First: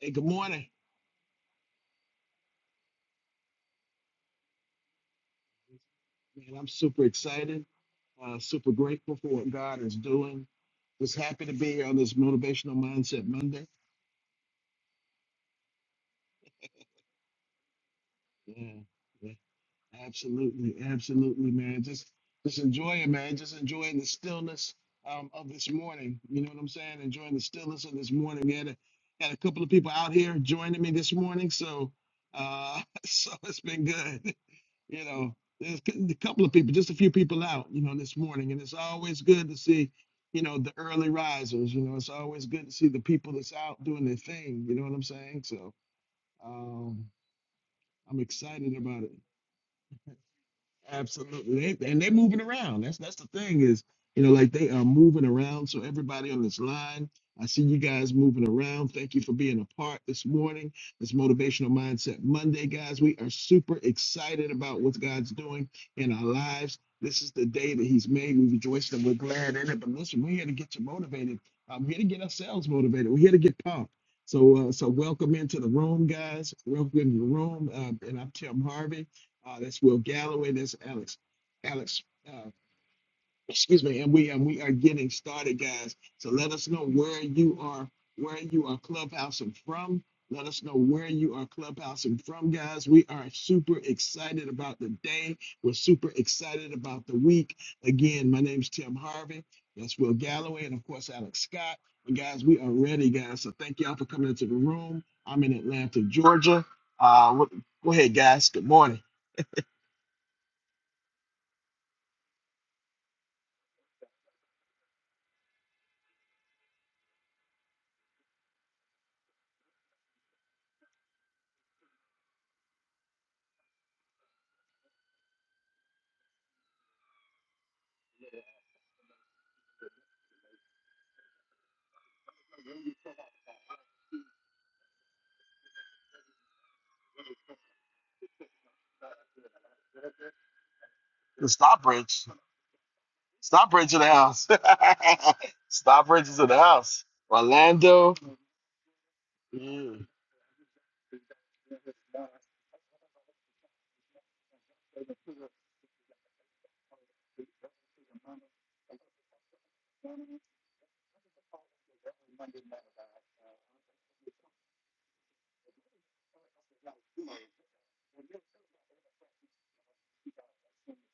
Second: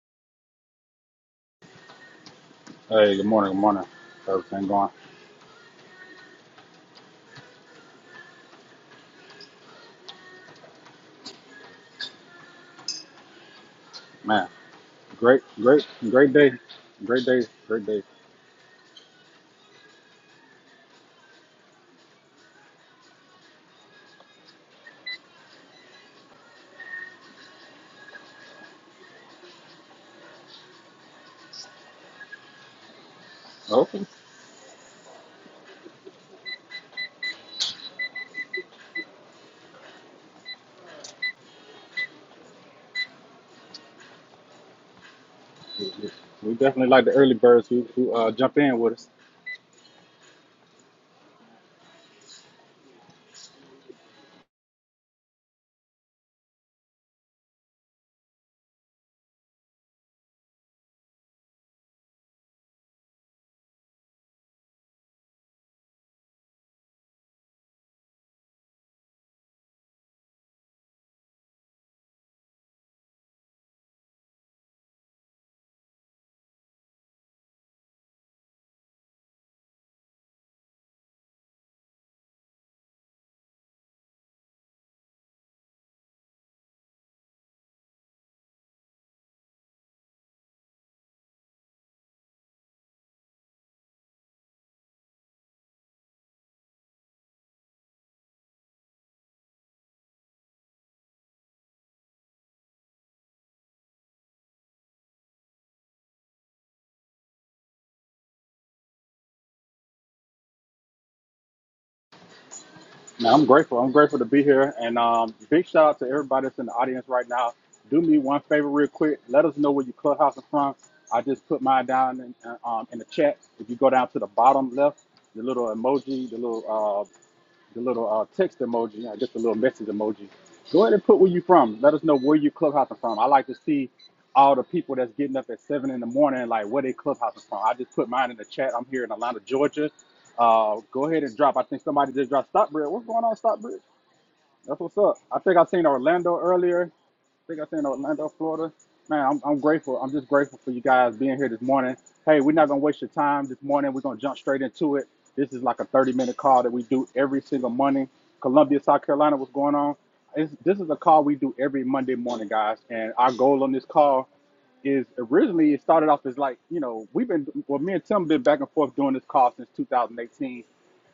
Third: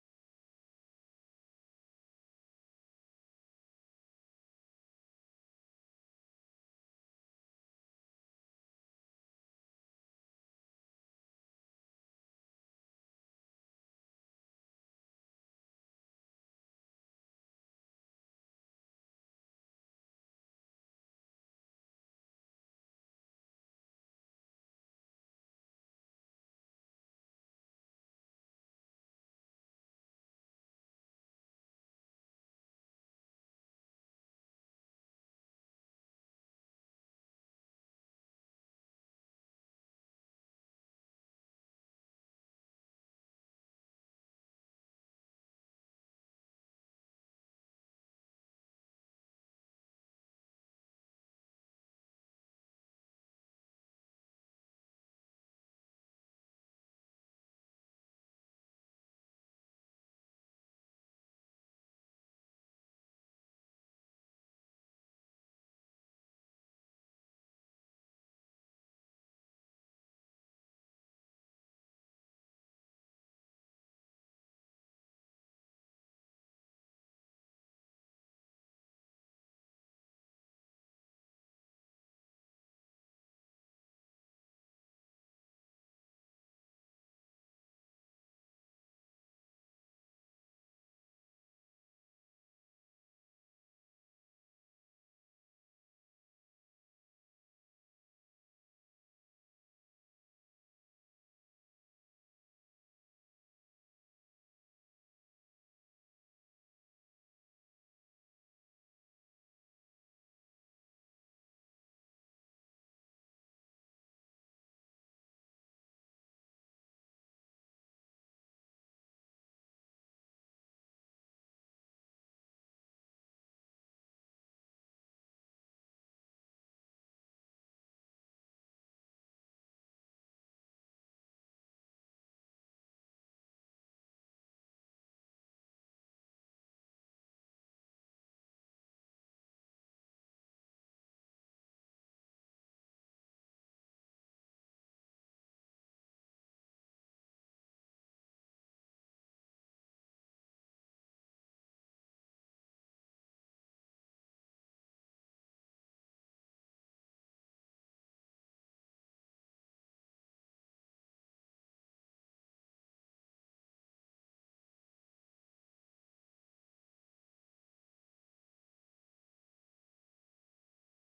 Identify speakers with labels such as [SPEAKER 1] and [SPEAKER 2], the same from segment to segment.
[SPEAKER 1] Hey, good morning.
[SPEAKER 2] Hey, good morning, good morning. How's everything going?
[SPEAKER 1] Man, I'm super excited, uh, super grateful for what God is doing. Just happy to be here on this Motivational Mindset Monday.
[SPEAKER 2] Man, great, great, great day, great day, great day.
[SPEAKER 1] Yeah, yeah, absolutely, absolutely, man. Just, just enjoy it, man. Just enjoying the stillness um, of this morning. You know what I'm saying? Enjoying the stillness of this morning. We had a, had a couple of people out here joining me this morning, so, uh, so it's
[SPEAKER 2] Oh,
[SPEAKER 1] been
[SPEAKER 2] Okay.
[SPEAKER 1] good. you know, there's a couple of people, just a few people out, you know, this morning, and it's always good to see, you know, the early risers. You know, it's always good to see the people that's out doing their thing. You know what I'm saying? So
[SPEAKER 2] We we- we definitely
[SPEAKER 1] um,
[SPEAKER 2] like the early birds who, who
[SPEAKER 1] I'm
[SPEAKER 2] uh, jump
[SPEAKER 1] excited
[SPEAKER 2] in with
[SPEAKER 1] about
[SPEAKER 2] us.
[SPEAKER 1] it. Absolutely, they, and they're moving around. That's that's the thing is, you know, like they are moving around. So everybody on this line, I see you guys moving around. Thank you for being a part this morning. This motivational mindset Monday, guys. We are super excited about what God's doing in our lives. This is the day that He's made. We rejoice and we're glad in it. But listen, we're here to get you motivated. Uh, We're here to get ourselves motivated. We're here to get pumped. So, uh, so welcome into the room, guys. Welcome into the room. Uh, and I'm Tim Harvey. Uh, that's Will Galloway. That's Alex. Alex, uh, excuse me. And we and we are getting started, guys. So let us know where you are, where you are clubhousing from. Let us know where you are clubhousing from, guys. We are super excited about the day. We're super excited about the week. Again, my name's Tim Harvey. That's Will Galloway, and of course Alex Scott. And guys, we are ready, guys. So thank y'all for coming into the room. I'm in Atlanta, Georgia. Uh, what- go ahead, guys. Good morning.
[SPEAKER 2] Now, I'm grateful. I'm grateful to be here. And um, big shout out to everybody that's in the audience right now. Do me one favor, real quick. Let us know where your clubhouse is from. I just put mine down in, uh, um, in the chat. If you go down to the bottom left, the little emoji, the little uh, the little uh, text emoji, uh, just a little message emoji. Go ahead and put where you from. Let us know where you clubhousing from. I like to see all the people that's getting up at seven in the morning, like where they clubhousing from. I just put mine in the chat. I'm here in Atlanta, Georgia. Uh, go ahead and drop. I think somebody
[SPEAKER 1] Stockbridge.
[SPEAKER 2] just dropped Stockbridge. What's going on, Stockbridge?
[SPEAKER 1] Stockbridge in the house.
[SPEAKER 2] That's what's up. I think I seen
[SPEAKER 1] Stockbridge
[SPEAKER 2] Orlando
[SPEAKER 1] is in the
[SPEAKER 2] earlier.
[SPEAKER 1] house.
[SPEAKER 2] I think I said in
[SPEAKER 1] Orlando.
[SPEAKER 2] Orlando, Florida. Man, I'm, I'm grateful.
[SPEAKER 1] Mm.
[SPEAKER 2] I'm just grateful for you guys being here this morning. Hey, we're not gonna waste your time this morning. We're gonna jump straight into it. This is like a 30 minute call that we do every single Monday. Columbia, South Carolina, what's going on? It's, this is a call we do every Monday morning, guys. And our goal on this call is originally it started off as like you know we've been well me and Tim been back and forth doing this call since 2018,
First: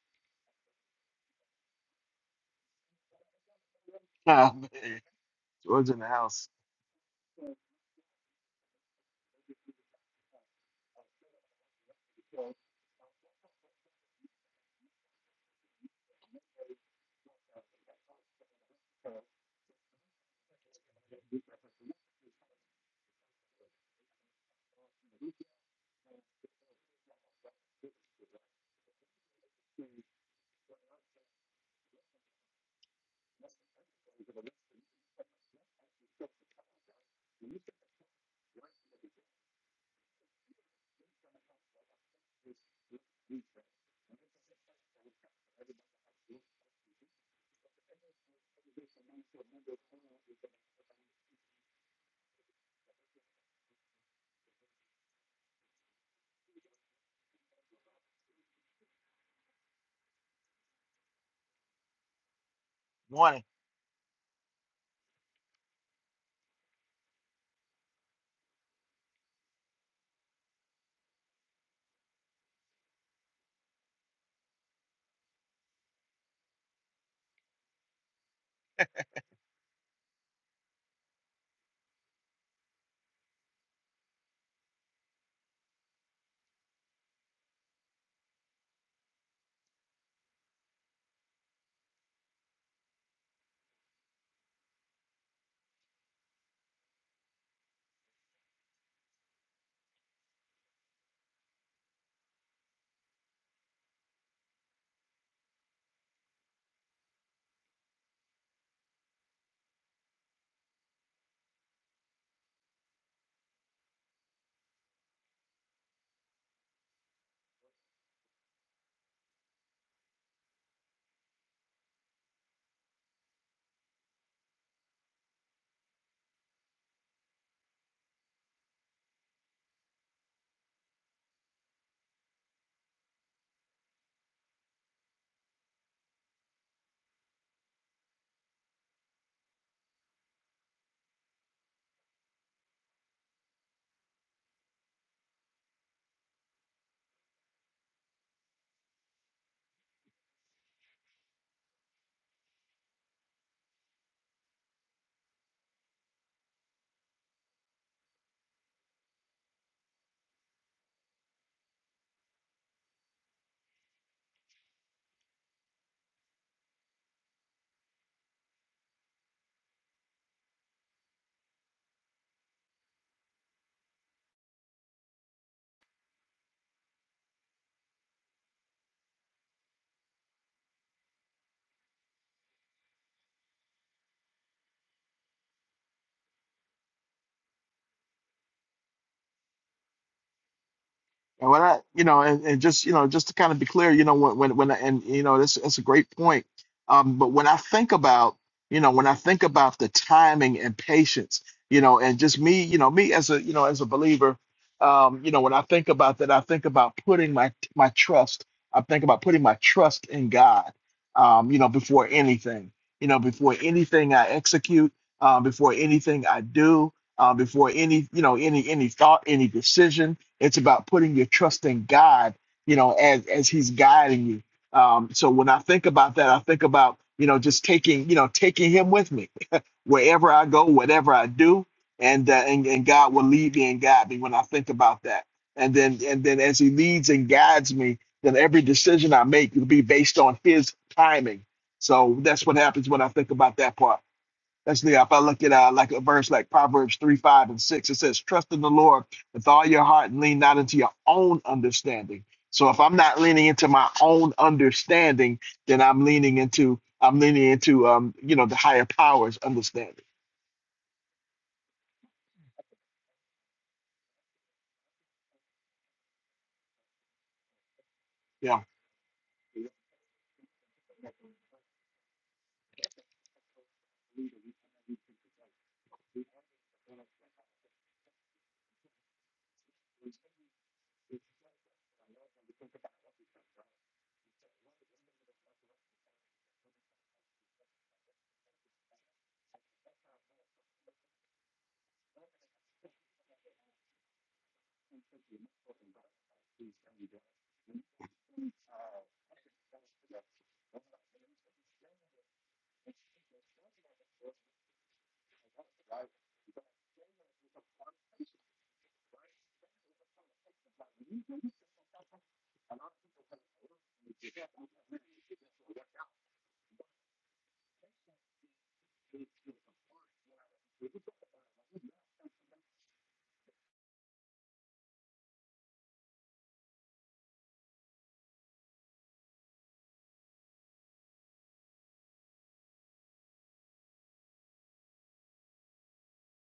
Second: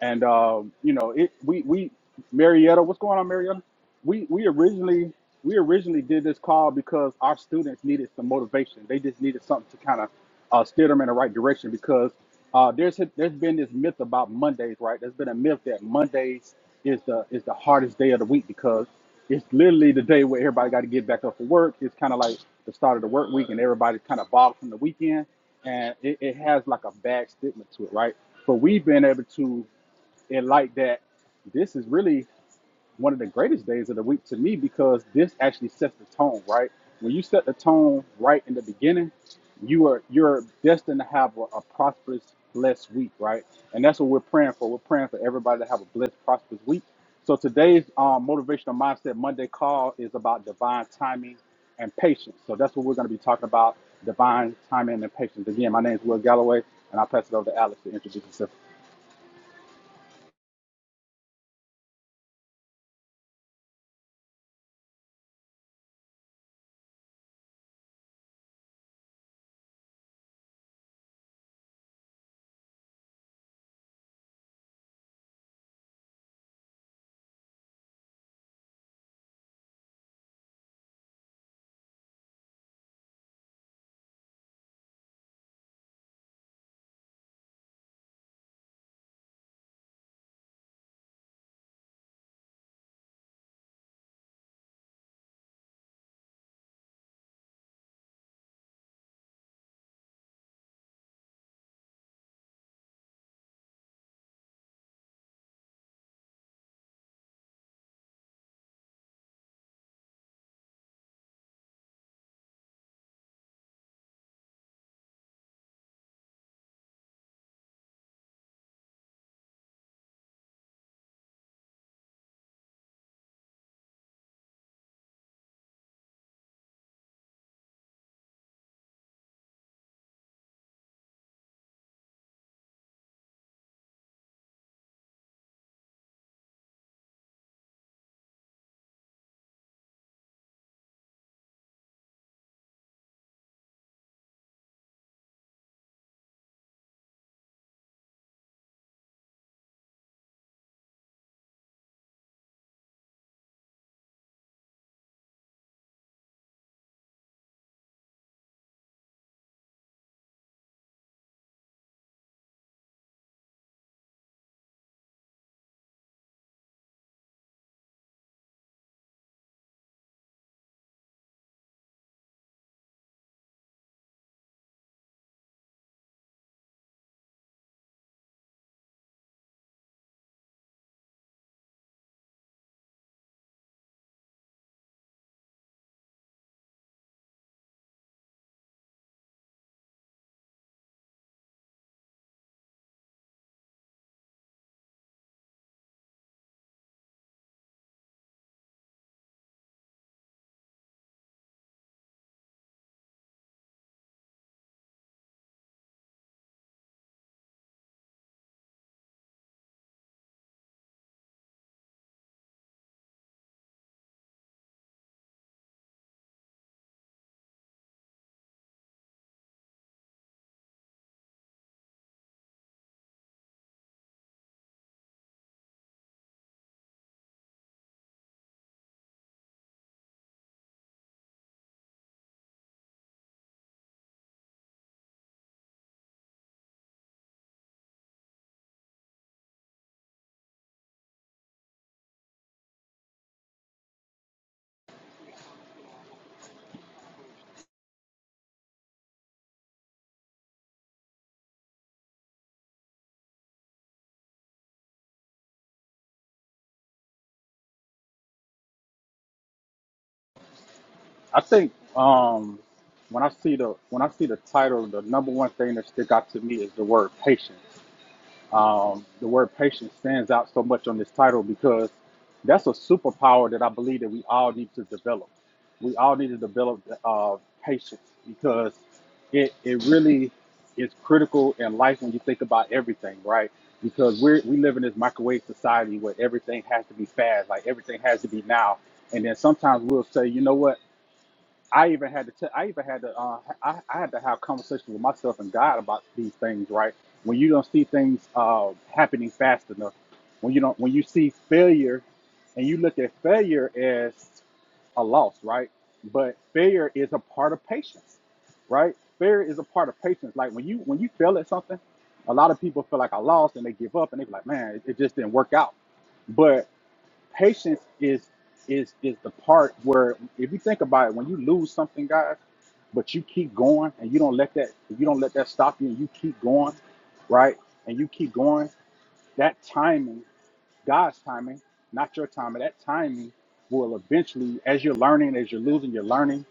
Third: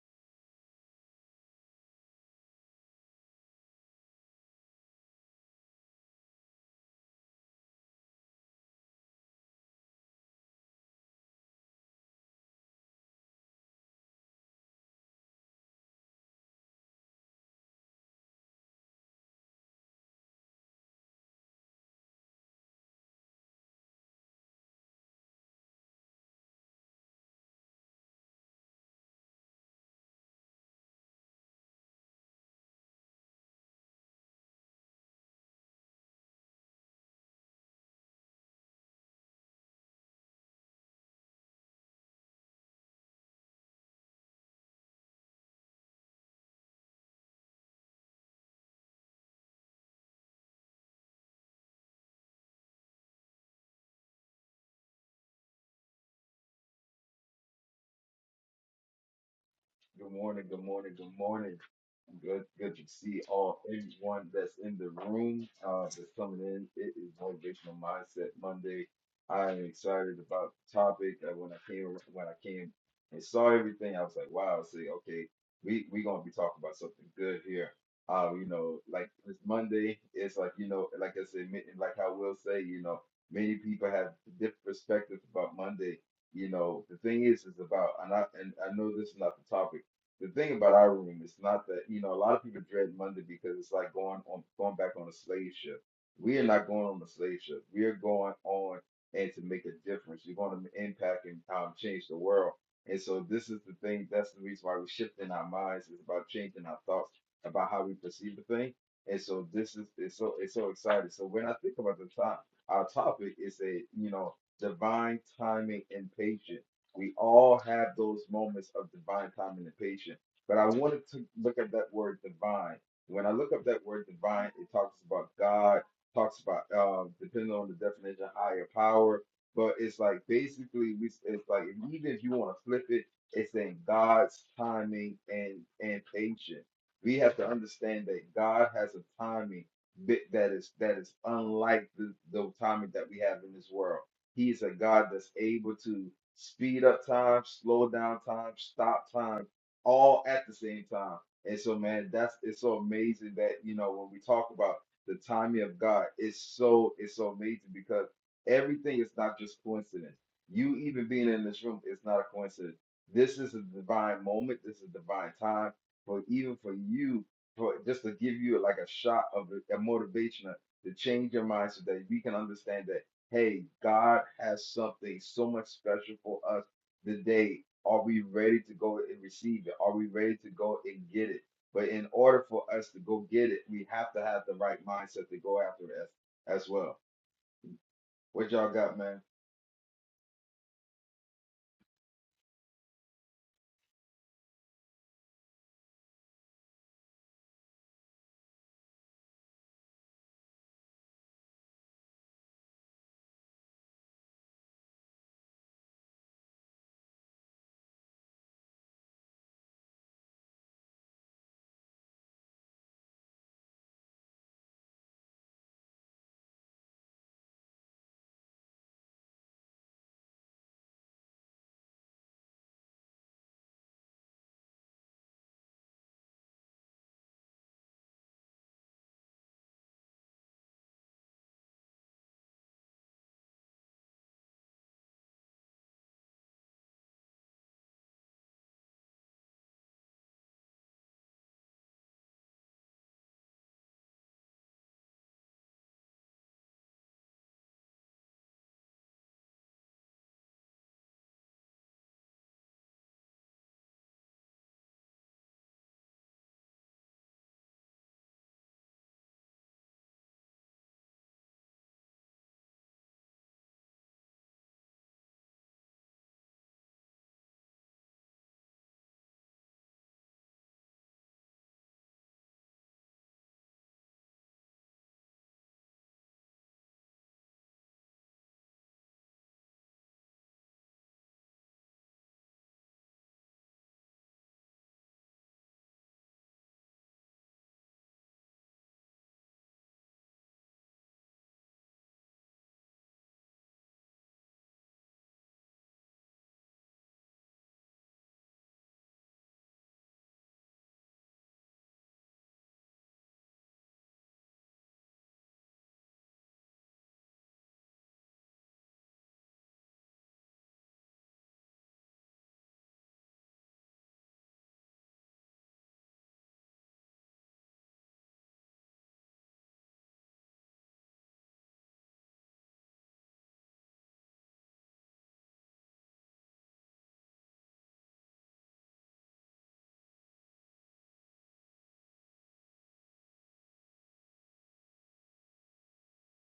[SPEAKER 2] and um, you know it we we Marietta, what's going on, Marietta? We we originally we originally did this call because our students needed some motivation. They just needed something to kind of uh, steer them in the right direction because uh, there's there's been this myth about Mondays, right? There's been a myth that Mondays is the is the hardest day of the week because it's literally the day where everybody got to get back up for work. It's kind of like the start of the work week, and everybody's kind of bogged from the weekend, and it, it has like a bad stigma to it, right? But we've been able to enlighten that this is really one of the greatest days of the week to me because this actually sets the tone, right? When you set the tone right in the beginning, you are you're destined to have a, a prosperous, blessed week, right? And that's what we're praying for. We're praying for everybody to have a blessed, prosperous week. So today's um, motivational mindset Monday call is about divine timing and patience. So that's what we're going to be talking about: divine timing and patience. Again, my name is Will Galloway, and I pass it over to Alex to introduce himself.
[SPEAKER 3] Good morning, good morning, good morning. Good good to see all everyone that's in the room uh that's coming in. It is motivational mindset Monday. I am excited about the topic. Uh, when I came when I came and saw everything, I was like, wow, I say, okay, we we gonna be talking about something good here. Uh, you know, like it's Monday, it's like, you know, like I said, ma- like I will say, you know, many people have different perspectives about Monday. You know, the thing is is about and I and I know this is not the topic the thing about our room is not that, you know, a lot of people dread Monday because it's like going on going back on a slave ship. We are not going on a slave ship. We are going on and to make a difference. You're going to impact and um, change the world. And so this is the thing, that's the reason why we're shifting our minds. It's about changing our thoughts about how we perceive the thing. And so this is it's so it's so exciting. So when I think about the top our topic is a you know divine timing and patience we all have those moments of divine timing and patience. But I wanted to look at that word divine. When I look up that word divine, it talks about God, talks about uh, depending on the definition, higher power. But it's like basically, we it's like even if you want to flip it, it's in God's timing and and patience. We have to understand that God has a timing bit that is that is unlike the, the timing that we have in this world He's a God that's able to speed up time, slow down time, stop time, all at the same time. And so, man, that's it's so amazing that you know when we talk about the timing of God, it's so it's so amazing because everything is not just coincidence. You even being in this room is not a coincidence. This is a divine moment. This is divine time for even for you, for just to give you like a shot of a, a motivation, to change your mind so that we can understand that. Hey, God has something so much special for us today. Are we ready to go and receive it? Are we ready to go and get it? But in order for us to go get it, we have to have the right mindset to go after it as, as well. What y'all got, man?
[SPEAKER 1] And when I, you know, and, and just, you know, just to kind of be clear, you know, when, when, when, I- and, you know, that's, that's a great point. Um, but when I think about, you know, when I think about the timing and patience, you know, and just me, you know, me as a, you know, as a believer, um, you know, when I think about that, I think about putting my, my trust, I think about putting my trust in God, um, you know, before anything, you know, before anything I execute, um, before anything I do, um, before any, you know, any, any thought, any decision it's about putting your trust in God, you know, as as He's guiding you. Um, so when I think about that, I think about you know just taking you know taking Him with me wherever I go, whatever I do, and uh, and and God will lead me and guide me when I think about that. And then and then as He leads and guides me, then every decision I make will be based on His timing. So that's what happens when I think about that part. Especially if I look at uh, like a verse like Proverbs 3, 5, and 6, it says, Trust in the Lord with all your heart and lean not into your own understanding. So if I'm not leaning into my own understanding, then I'm leaning into I'm leaning into um, you know, the higher powers understanding.
[SPEAKER 2] I think um, when I see the when I see the title, the number one thing that stick out to me is the word patience.
[SPEAKER 1] Yeah.
[SPEAKER 2] Um, the word patience stands out so much on this title because that's a superpower that I believe that we all need to develop. We all need to develop uh, patience because it it really is critical in life when you think about everything, right? Because we we live in this microwave society where everything has to be fast, like everything has to be now. And then sometimes we'll say, you know what? I even had to, t- I even had to, uh, I, I had to have conversations with myself and God about these things, right? When you don't see things uh, happening fast enough, when you don't, when you see failure, and you look at failure as a loss, right? But failure is a part of patience, right? Failure is a part of patience. Like when you when you fail at something, a lot of people feel like I lost and they give up and they be like, man, it, it just didn't work out. but. Patience is is is the part where if you think about it, when you lose something, guys, but you keep going and you don't let that you don't let that stop you and you keep going, right? And you keep going, that timing, God's timing, not your timing, that timing will eventually, as you're learning, as you're losing, you're learning,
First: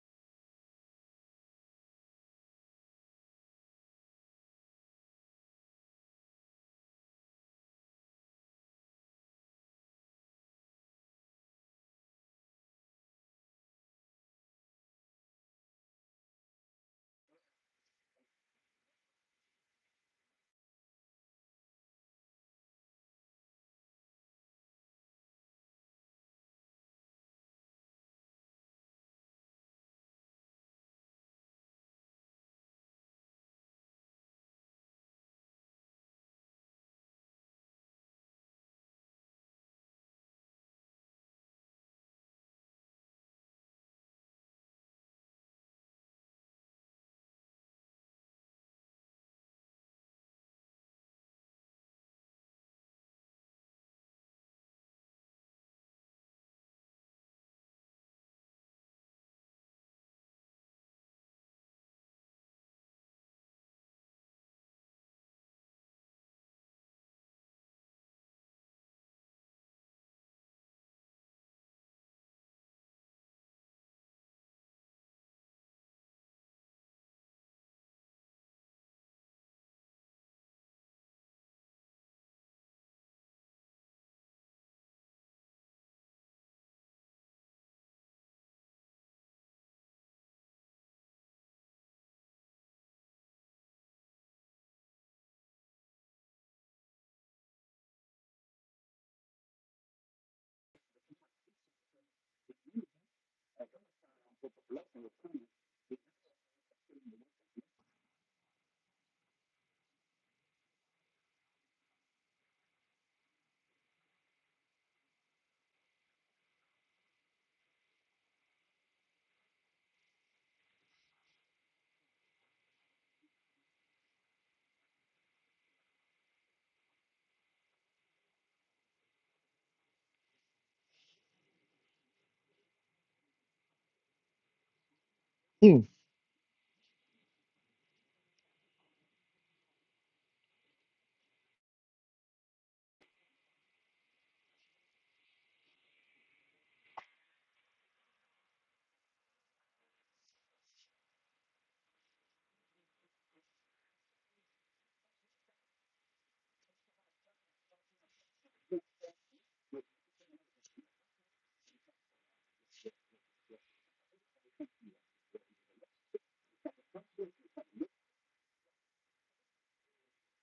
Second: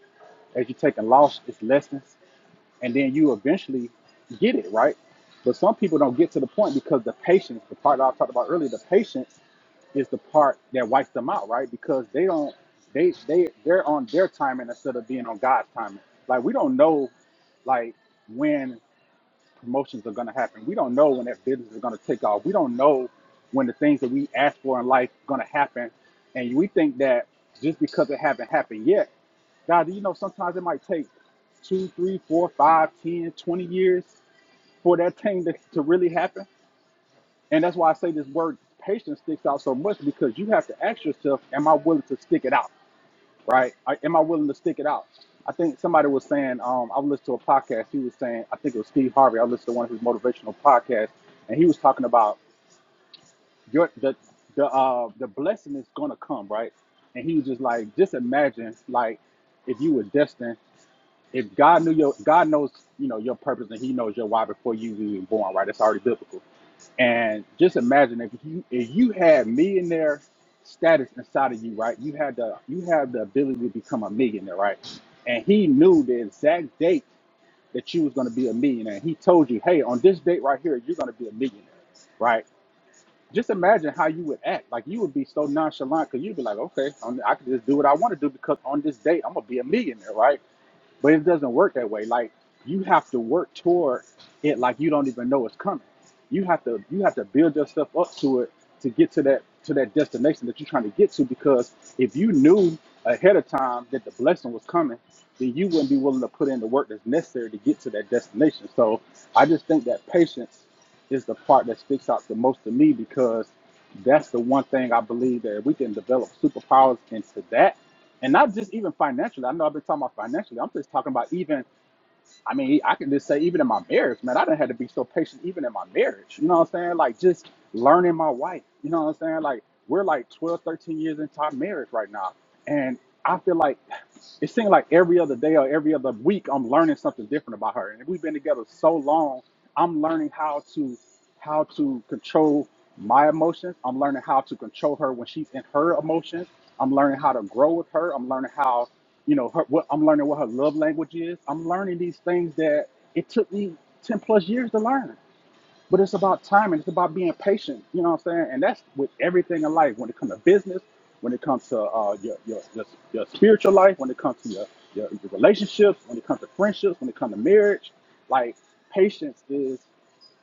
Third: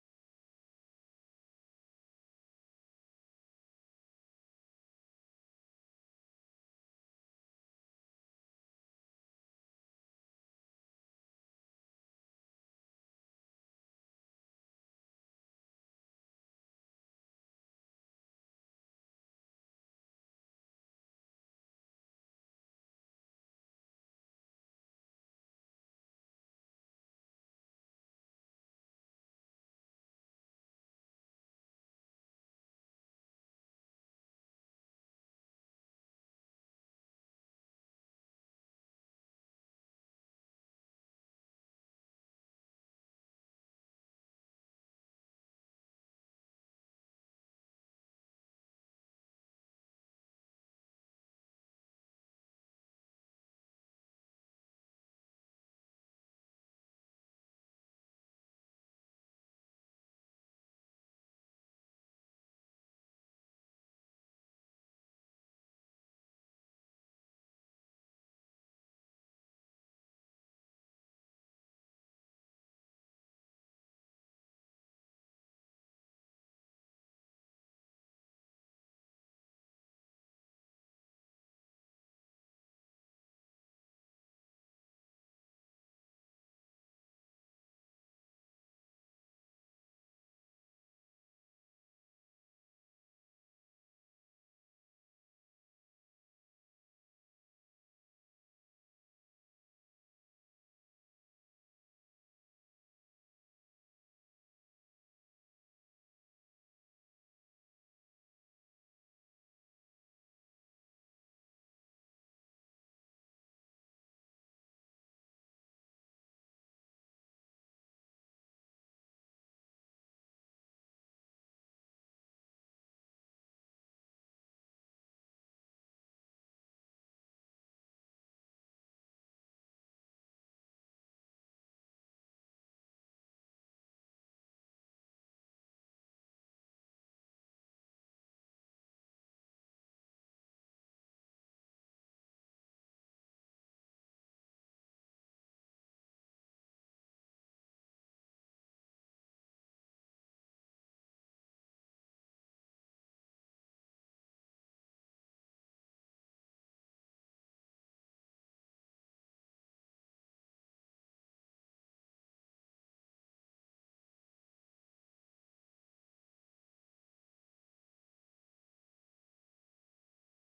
[SPEAKER 2] as you're taking loss, it's lessons and then you eventually get it right. But some people don't get to the point because the patience, the part that I talked about earlier, the patience is the part that wipes them out, right? Because they don't, they they they're on their timing instead of being on God's timing. Like we don't know, like when promotions are going to happen. We don't know when that business is going to take off. We don't know when the things that we ask for in life are going to happen. And we think that just because it has not happened yet, God, you know, sometimes it might take two, three, four, five, ten, twenty years for that thing to, to really happen. And that's why I say this word patience sticks out so much because you have to ask yourself, am I willing to stick it out? right? I, am I willing to stick it out? I think somebody was saying, um, I listened to a podcast. He was saying, I think it was Steve Harvey. I listened to one of his motivational podcasts, and he was talking about your the the uh, the blessing is gonna come, right? And he was just like, just imagine like if you were destined if God knew your God knows you know your purpose and He knows your why before you were even born, right? That's already biblical. And just imagine if you if you had millionaire status inside of you, right? You had the you had the ability to become a millionaire, right? And He knew the exact date that you was going to be a millionaire. He told you, hey, on this date right here, you're going to be a millionaire, right? Just imagine how you would act. Like you would be so nonchalant because you'd be like, okay, I'm, I can just do what I want to do because on this date I'm gonna be a millionaire, right? But it doesn't work that way. Like you have to work toward it like you don't even know it's coming. You have to you have to build yourself up to it to get to that to that destination that you're trying to get to because if you knew ahead of time that the blessing was coming, then you wouldn't be willing to put in the work that's necessary to get to that destination. So I just think that patience is the part that sticks out the most to me because that's the one thing I believe that if we can develop superpowers into that and not just even financially. I know I've been talking about financially. I'm just talking about even. I mean, I can just say even in my marriage, man, I didn't have to be so patient even in my marriage. You know what I'm saying? Like just learning my wife. You know what I'm saying? Like we're like 12, 13 years into our marriage right now, and I feel like it seems like every other day or
[SPEAKER 1] Hmm.
[SPEAKER 2] every other week I'm learning something different about her. And we've been together so long I'm learning how to how to control my emotions. I'm learning how to control her when she's in her emotions. I'm learning how to grow with her. I'm learning how, you know, her, what I'm learning what her love language is. I'm learning these things that it took me 10 plus years to learn. But it's about time and it's about being patient. You know what I'm saying? And that's with everything in life. When it comes to business, when it comes to uh, your, your, your, your spiritual life, when it comes to your, your, your relationships, when it comes to friendships, when it comes to marriage, like patience is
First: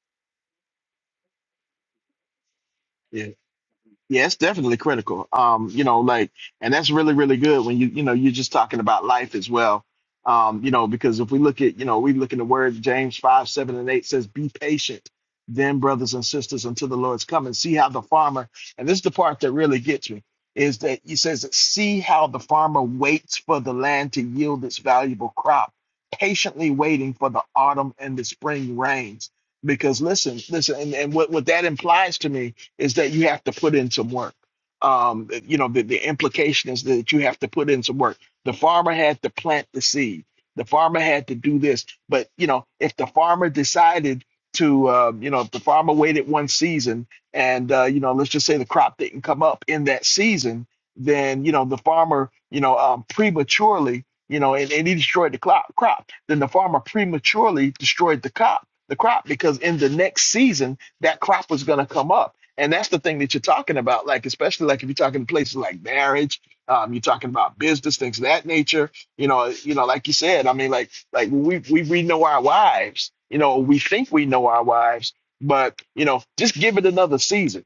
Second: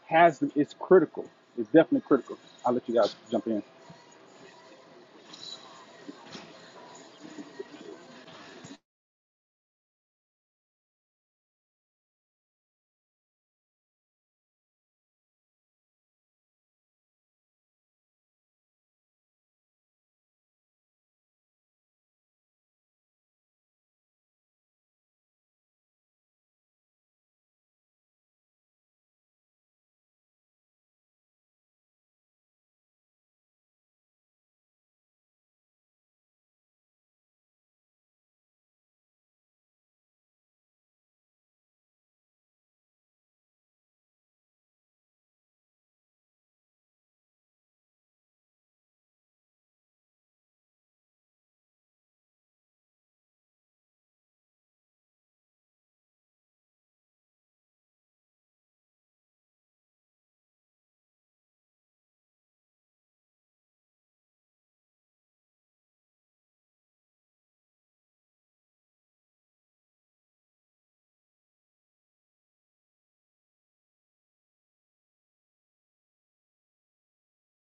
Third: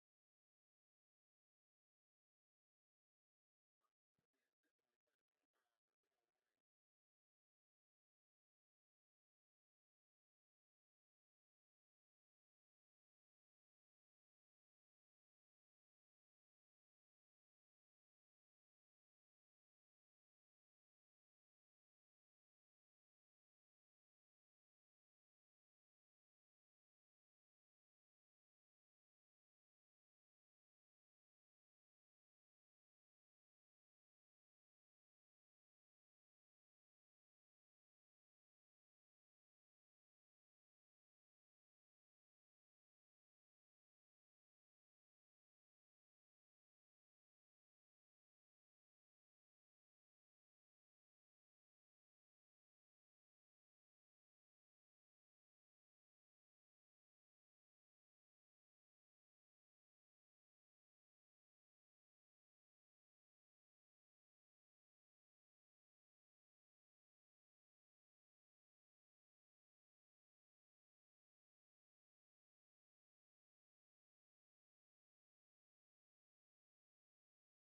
[SPEAKER 2] has it's critical. It's definitely critical. I'll let you guys
[SPEAKER 1] Yeah.
[SPEAKER 2] jump in.
[SPEAKER 1] Yeah, it's definitely critical. Um, you know, like, and that's really, really good when you, you know, you're just talking about life as well. Um, you know, because if we look at, you know, we look in the word James 5, 7, and 8 says, Be patient, then, brothers and sisters, until the Lord's coming. See how the farmer, and this is the part that really gets me, is that he says, See how the farmer waits for the land to yield its valuable crop, patiently waiting for the autumn and the spring rains. Because listen, listen, and, and what, what that implies to me is that you have to put in some work. Um, you know, the, the implication is that you have to put in some work. The farmer had to plant the seed. The farmer had to do this. But, you know, if the farmer decided to, um, you know, if the farmer waited one season and, uh, you know, let's just say the crop didn't come up in that season, then, you know, the farmer, you know, um, prematurely, you know, and, and he destroyed the crop, crop. Then the farmer prematurely destroyed the crop, the crop, because in the next season, that crop was going to come up and that's the thing that you're talking about, like especially like if you're talking places like marriage, um, you're talking about business things of that nature. You know, you know, like you said, I mean, like like we we we know our wives. You know, we think we know our wives, but you know, just give it another season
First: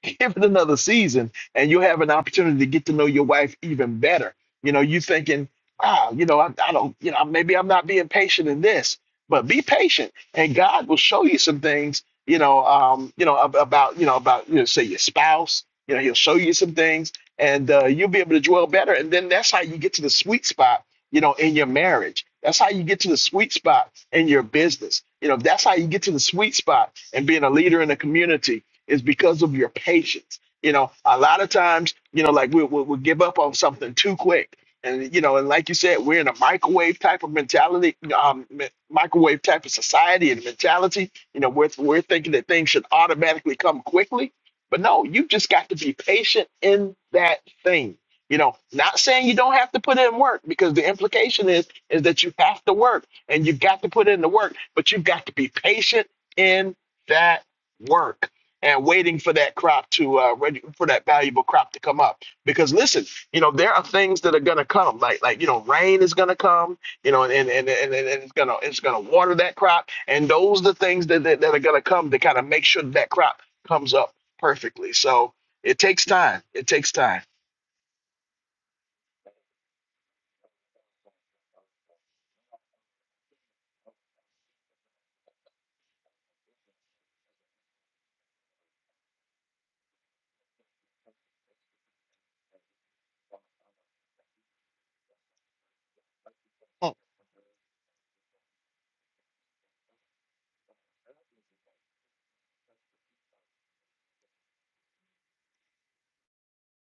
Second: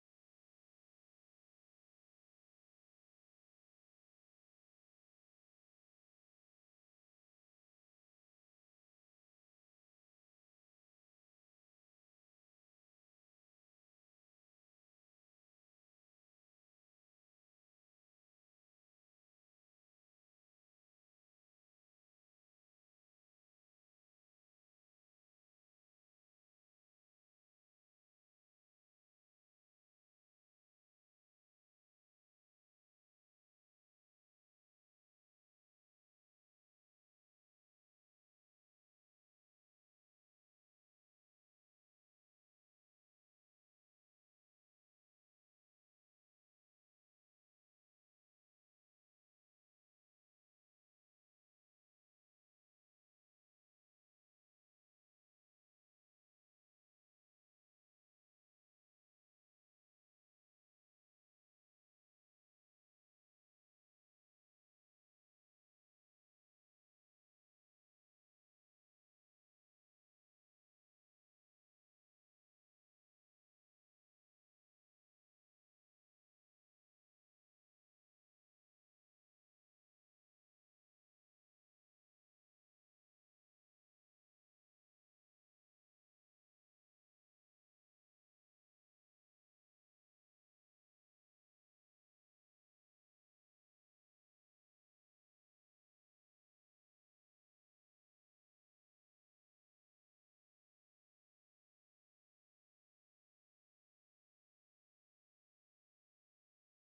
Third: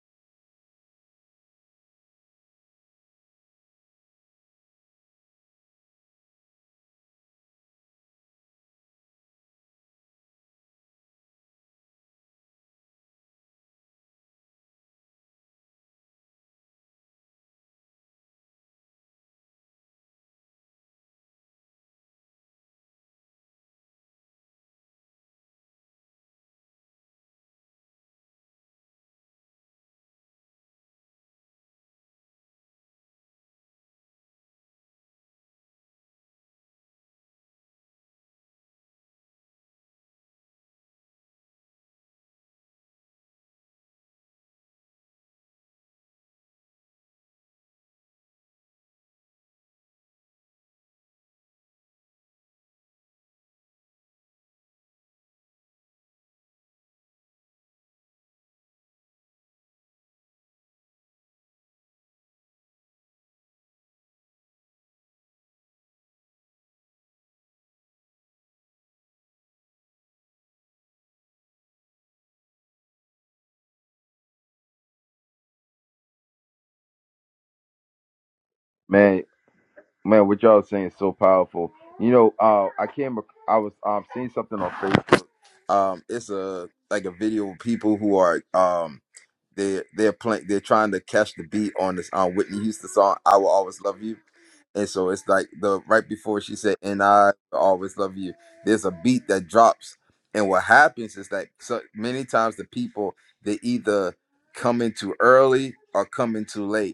[SPEAKER 1] give it another season and you'll have an opportunity to get to know your wife even better you know you thinking ah you know I, I don't you know maybe i'm not being patient in this but be patient and god will show you some things you know um you know ab- about you know about you know say your spouse you know he'll show you some things and uh, you'll be able to dwell better and then that's how you get to the sweet spot you know in your marriage that's how you get to the sweet spot in your business you know that's how you get to the sweet spot and being a leader in the community is because of your patience. You know, a lot of times, you know, like we we we give up on something too quick. And, you know, and like you said, we're in a microwave type of mentality, um, mi- microwave type of society and mentality. You know, we're, we're thinking that things should automatically come quickly. But no, you just got to be patient in that thing. You know, not saying you don't have to put in work because the implication is is that you have to work and you've got to put in the work, but you've got to be patient in that work and waiting for that crop to uh ready for that valuable crop to come up because listen you know there are things that are going to come like like you know rain is going to come you know and and, and and and it's going to it's going to water that crop and those are the things that that, that are going to come to kind of make sure that, that crop comes up perfectly so it takes time it takes time
[SPEAKER 3] Man, man, what y'all saying is so powerful. You know, uh, I came, ac- I was um seeing something on Facebook. Um, it's a like a video of people who are um they they're playing, they're trying to catch the beat on this um Whitney Houston song "I Will Always Love You." And so it's like the right before she said, "And I will always love you." There's a beat that drops, and what happens is that so many times the people they either come in too early or come in too late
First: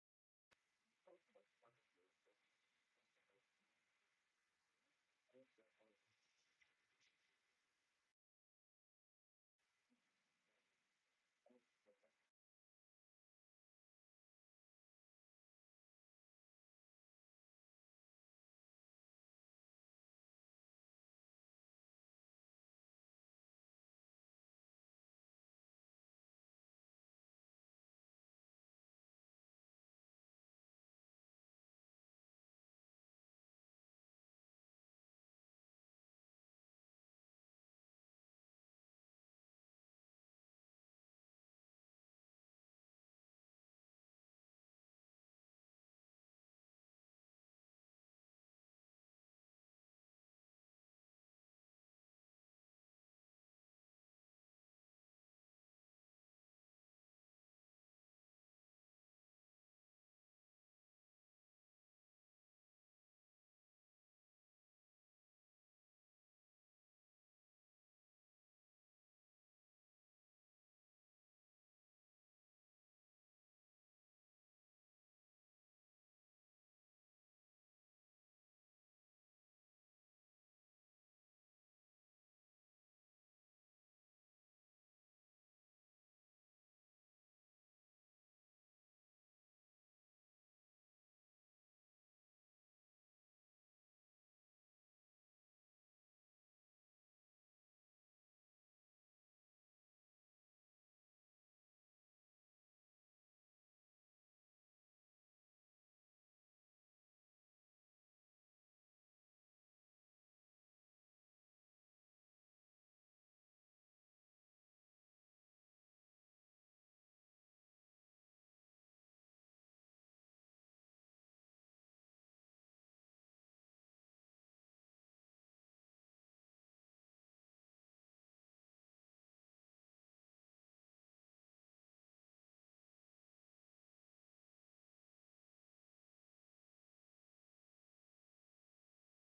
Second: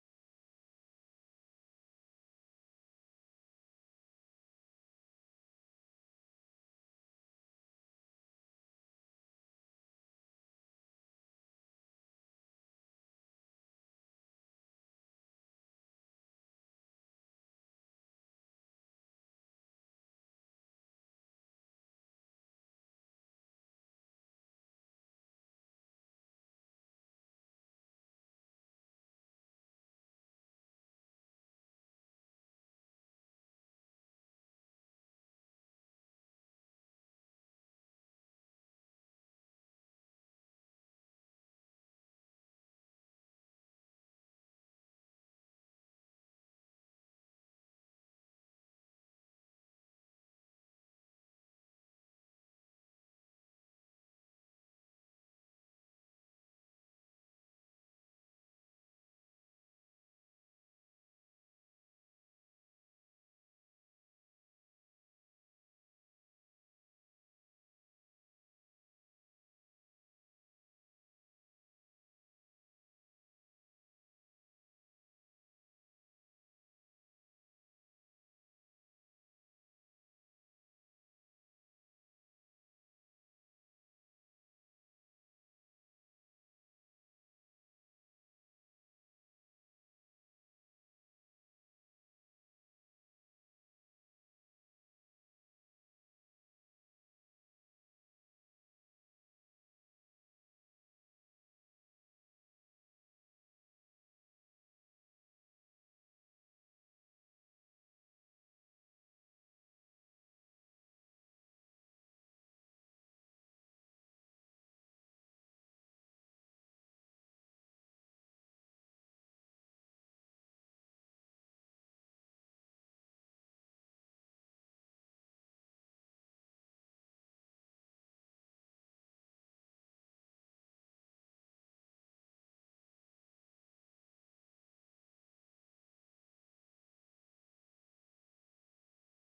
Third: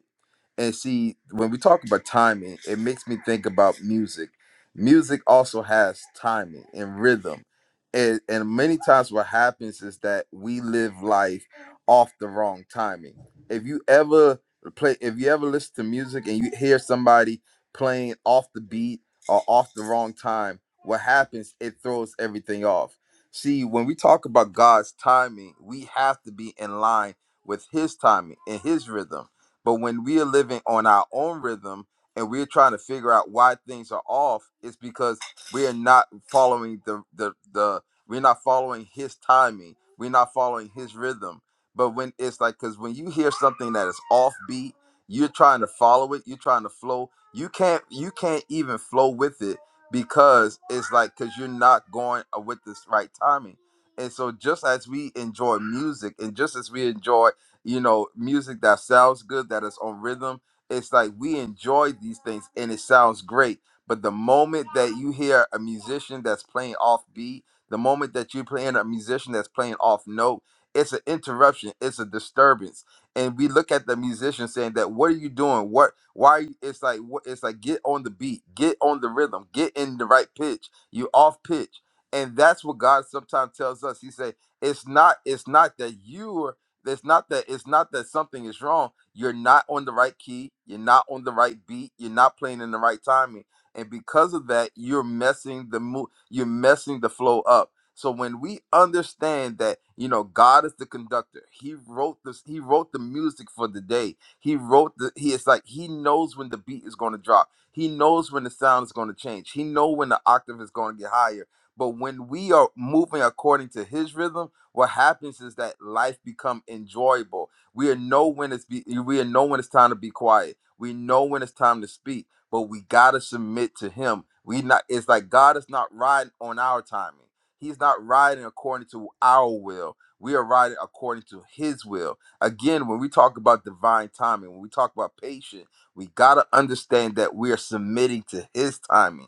[SPEAKER 3] and see when we talk about timing it makes me think about music music also has timing and rhythm and, and many times what happens is that we live life off the wrong timing if you ever play if you ever listen to music and you hear somebody playing off the beat or off the wrong time what happens it throws everything off see when we talk about god's timing we have to be in line with his timing and his rhythm but when we are living on our own rhythm and we're trying to figure out why things are off, it's because we're not following the the the we're not following his timing. We're not following his rhythm. But when it's like cuz when you hear something that is offbeat, you're trying to follow it, you're trying to flow. You can't you can't even flow with it because it's like cuz you're not going uh, with this right timing. And so just as we enjoy music and just as we enjoy you know, music that sounds good, that is on rhythm. It's like we enjoy these things and it sounds great. But the moment that you hear a musician that's playing off beat, the moment that you're playing a musician that's playing off note, it's an interruption, it's a disturbance. And we look at the musician saying that, what are you doing? What why are you it's like what it's like get on the beat, get on the rhythm, get in the right pitch. You off pitch. And that's what God sometimes tells us. He say, it's not it's not that you it's not that it's not that something is wrong. You're not on the right key. You're not on the right beat. You're not playing in the right timing, and because of that, you're messing the mo- You're messing the flow up. So when we understand that, you know, God is the conductor. He wrote this. He wrote the music for the day. He wrote the. He is like he knows when the beat is going to drop. He knows when the sound is going to change. He know when the octave is going to get higher. But when we are moving according to His rhythm what happens is that life become enjoyable. We know when it's be, we know when it's time to be quiet. We know when it's time to speak, but we gotta submit to Him. We not. It's like God is not riding on our timing. He's not riding according to our will. We are riding according to His will. Again, when we talk about divine timing, when we talk about patience, we gotta understand that we are submitting to His timing,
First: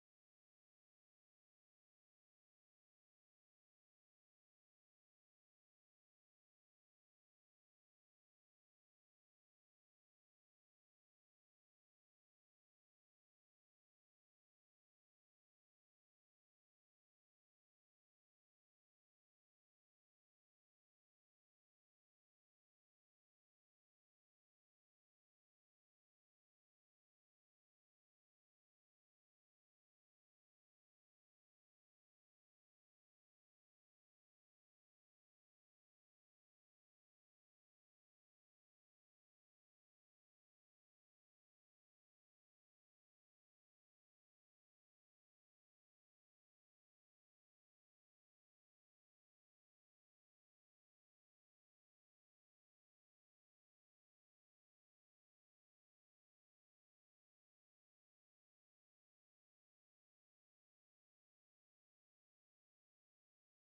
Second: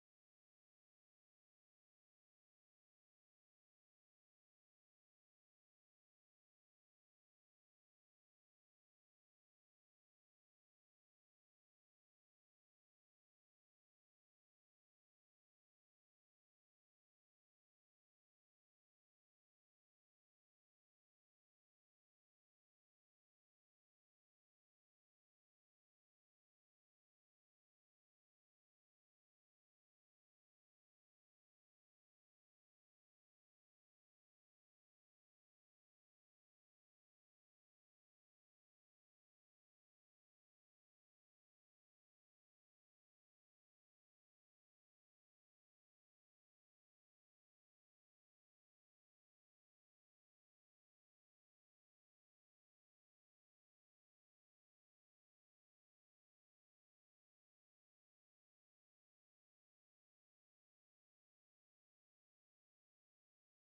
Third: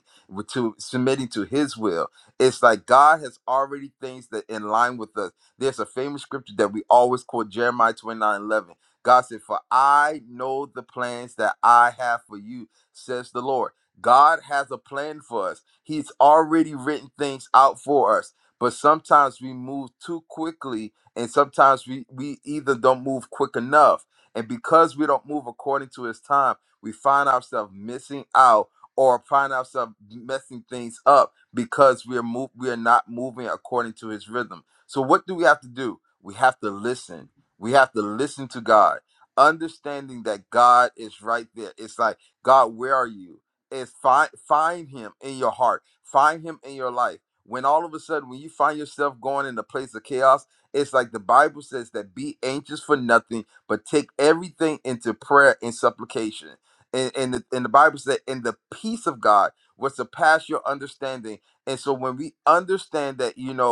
[SPEAKER 3] to submitting to His will. It's like God has already things that in line with us. There's a famous scripture that we always quote Jeremiah 29, 11. God said, For I know the plans that I have for you, says the Lord. God has a plan for us, He's already written things out for us. But sometimes we move too quickly, and sometimes we, we either don't move quick enough. And because we don't move according to His time, we find ourselves missing out or find ourselves messing things up because we're move, we're not moving according to his rhythm. So what do we have to do? We have to listen. We have to listen to God, understanding that God is right there. It's like, God, where are you? It's find find him in your heart. Find him in your life. When all of a sudden when you find yourself going in a place of chaos, it's like the Bible says that be anxious for nothing, but take everything into prayer and supplication. And, and, the, and the Bible said, and the peace of God will surpass your understanding. And so when we understand that, you know,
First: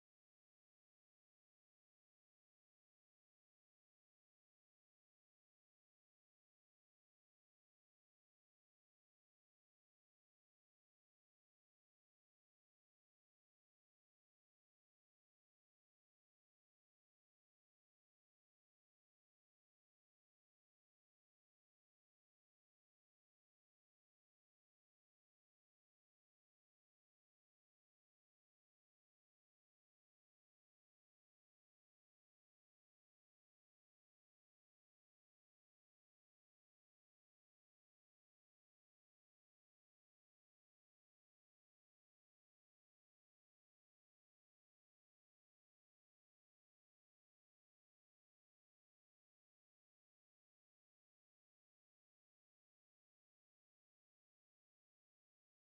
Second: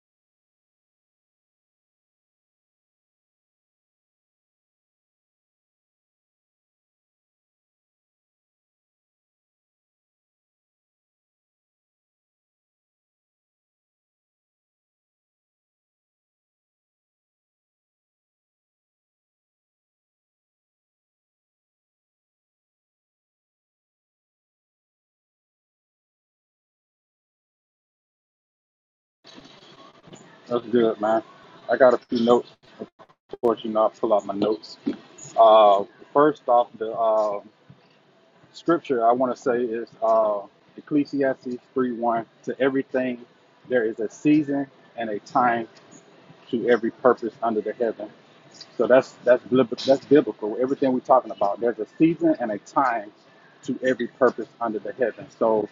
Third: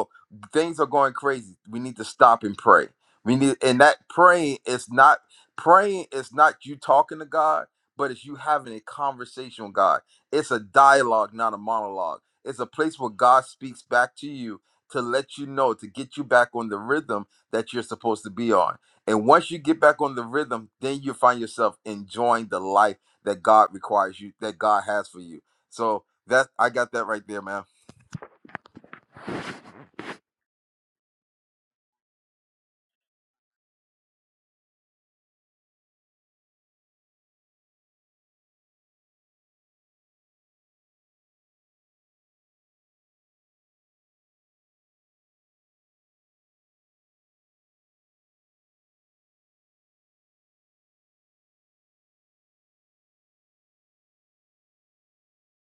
[SPEAKER 3] things are going crazy. We need to stop and pray. We need, and that praying is not praying is not you talking to God, but it's you having a conversation with God. It's a dialogue, not a monologue. It's a place where God speaks back to you to let you know to get you back on the rhythm that you're supposed to be on. And once you get back on the rhythm, then you find yourself enjoying the life that God requires you, that God has for you. So that I got that right there, man.
[SPEAKER 2] That's good, man. I got a few notes. Of course, you know I pull out my notes. Uh, first off, the uh, scripture I want to say is uh, Ecclesiastes three one. To everything, there is a season and a time to every purpose under the heaven. So that's that's blib- that's biblical. Everything we're talking about, there's a season and a time to every purpose under the heaven. So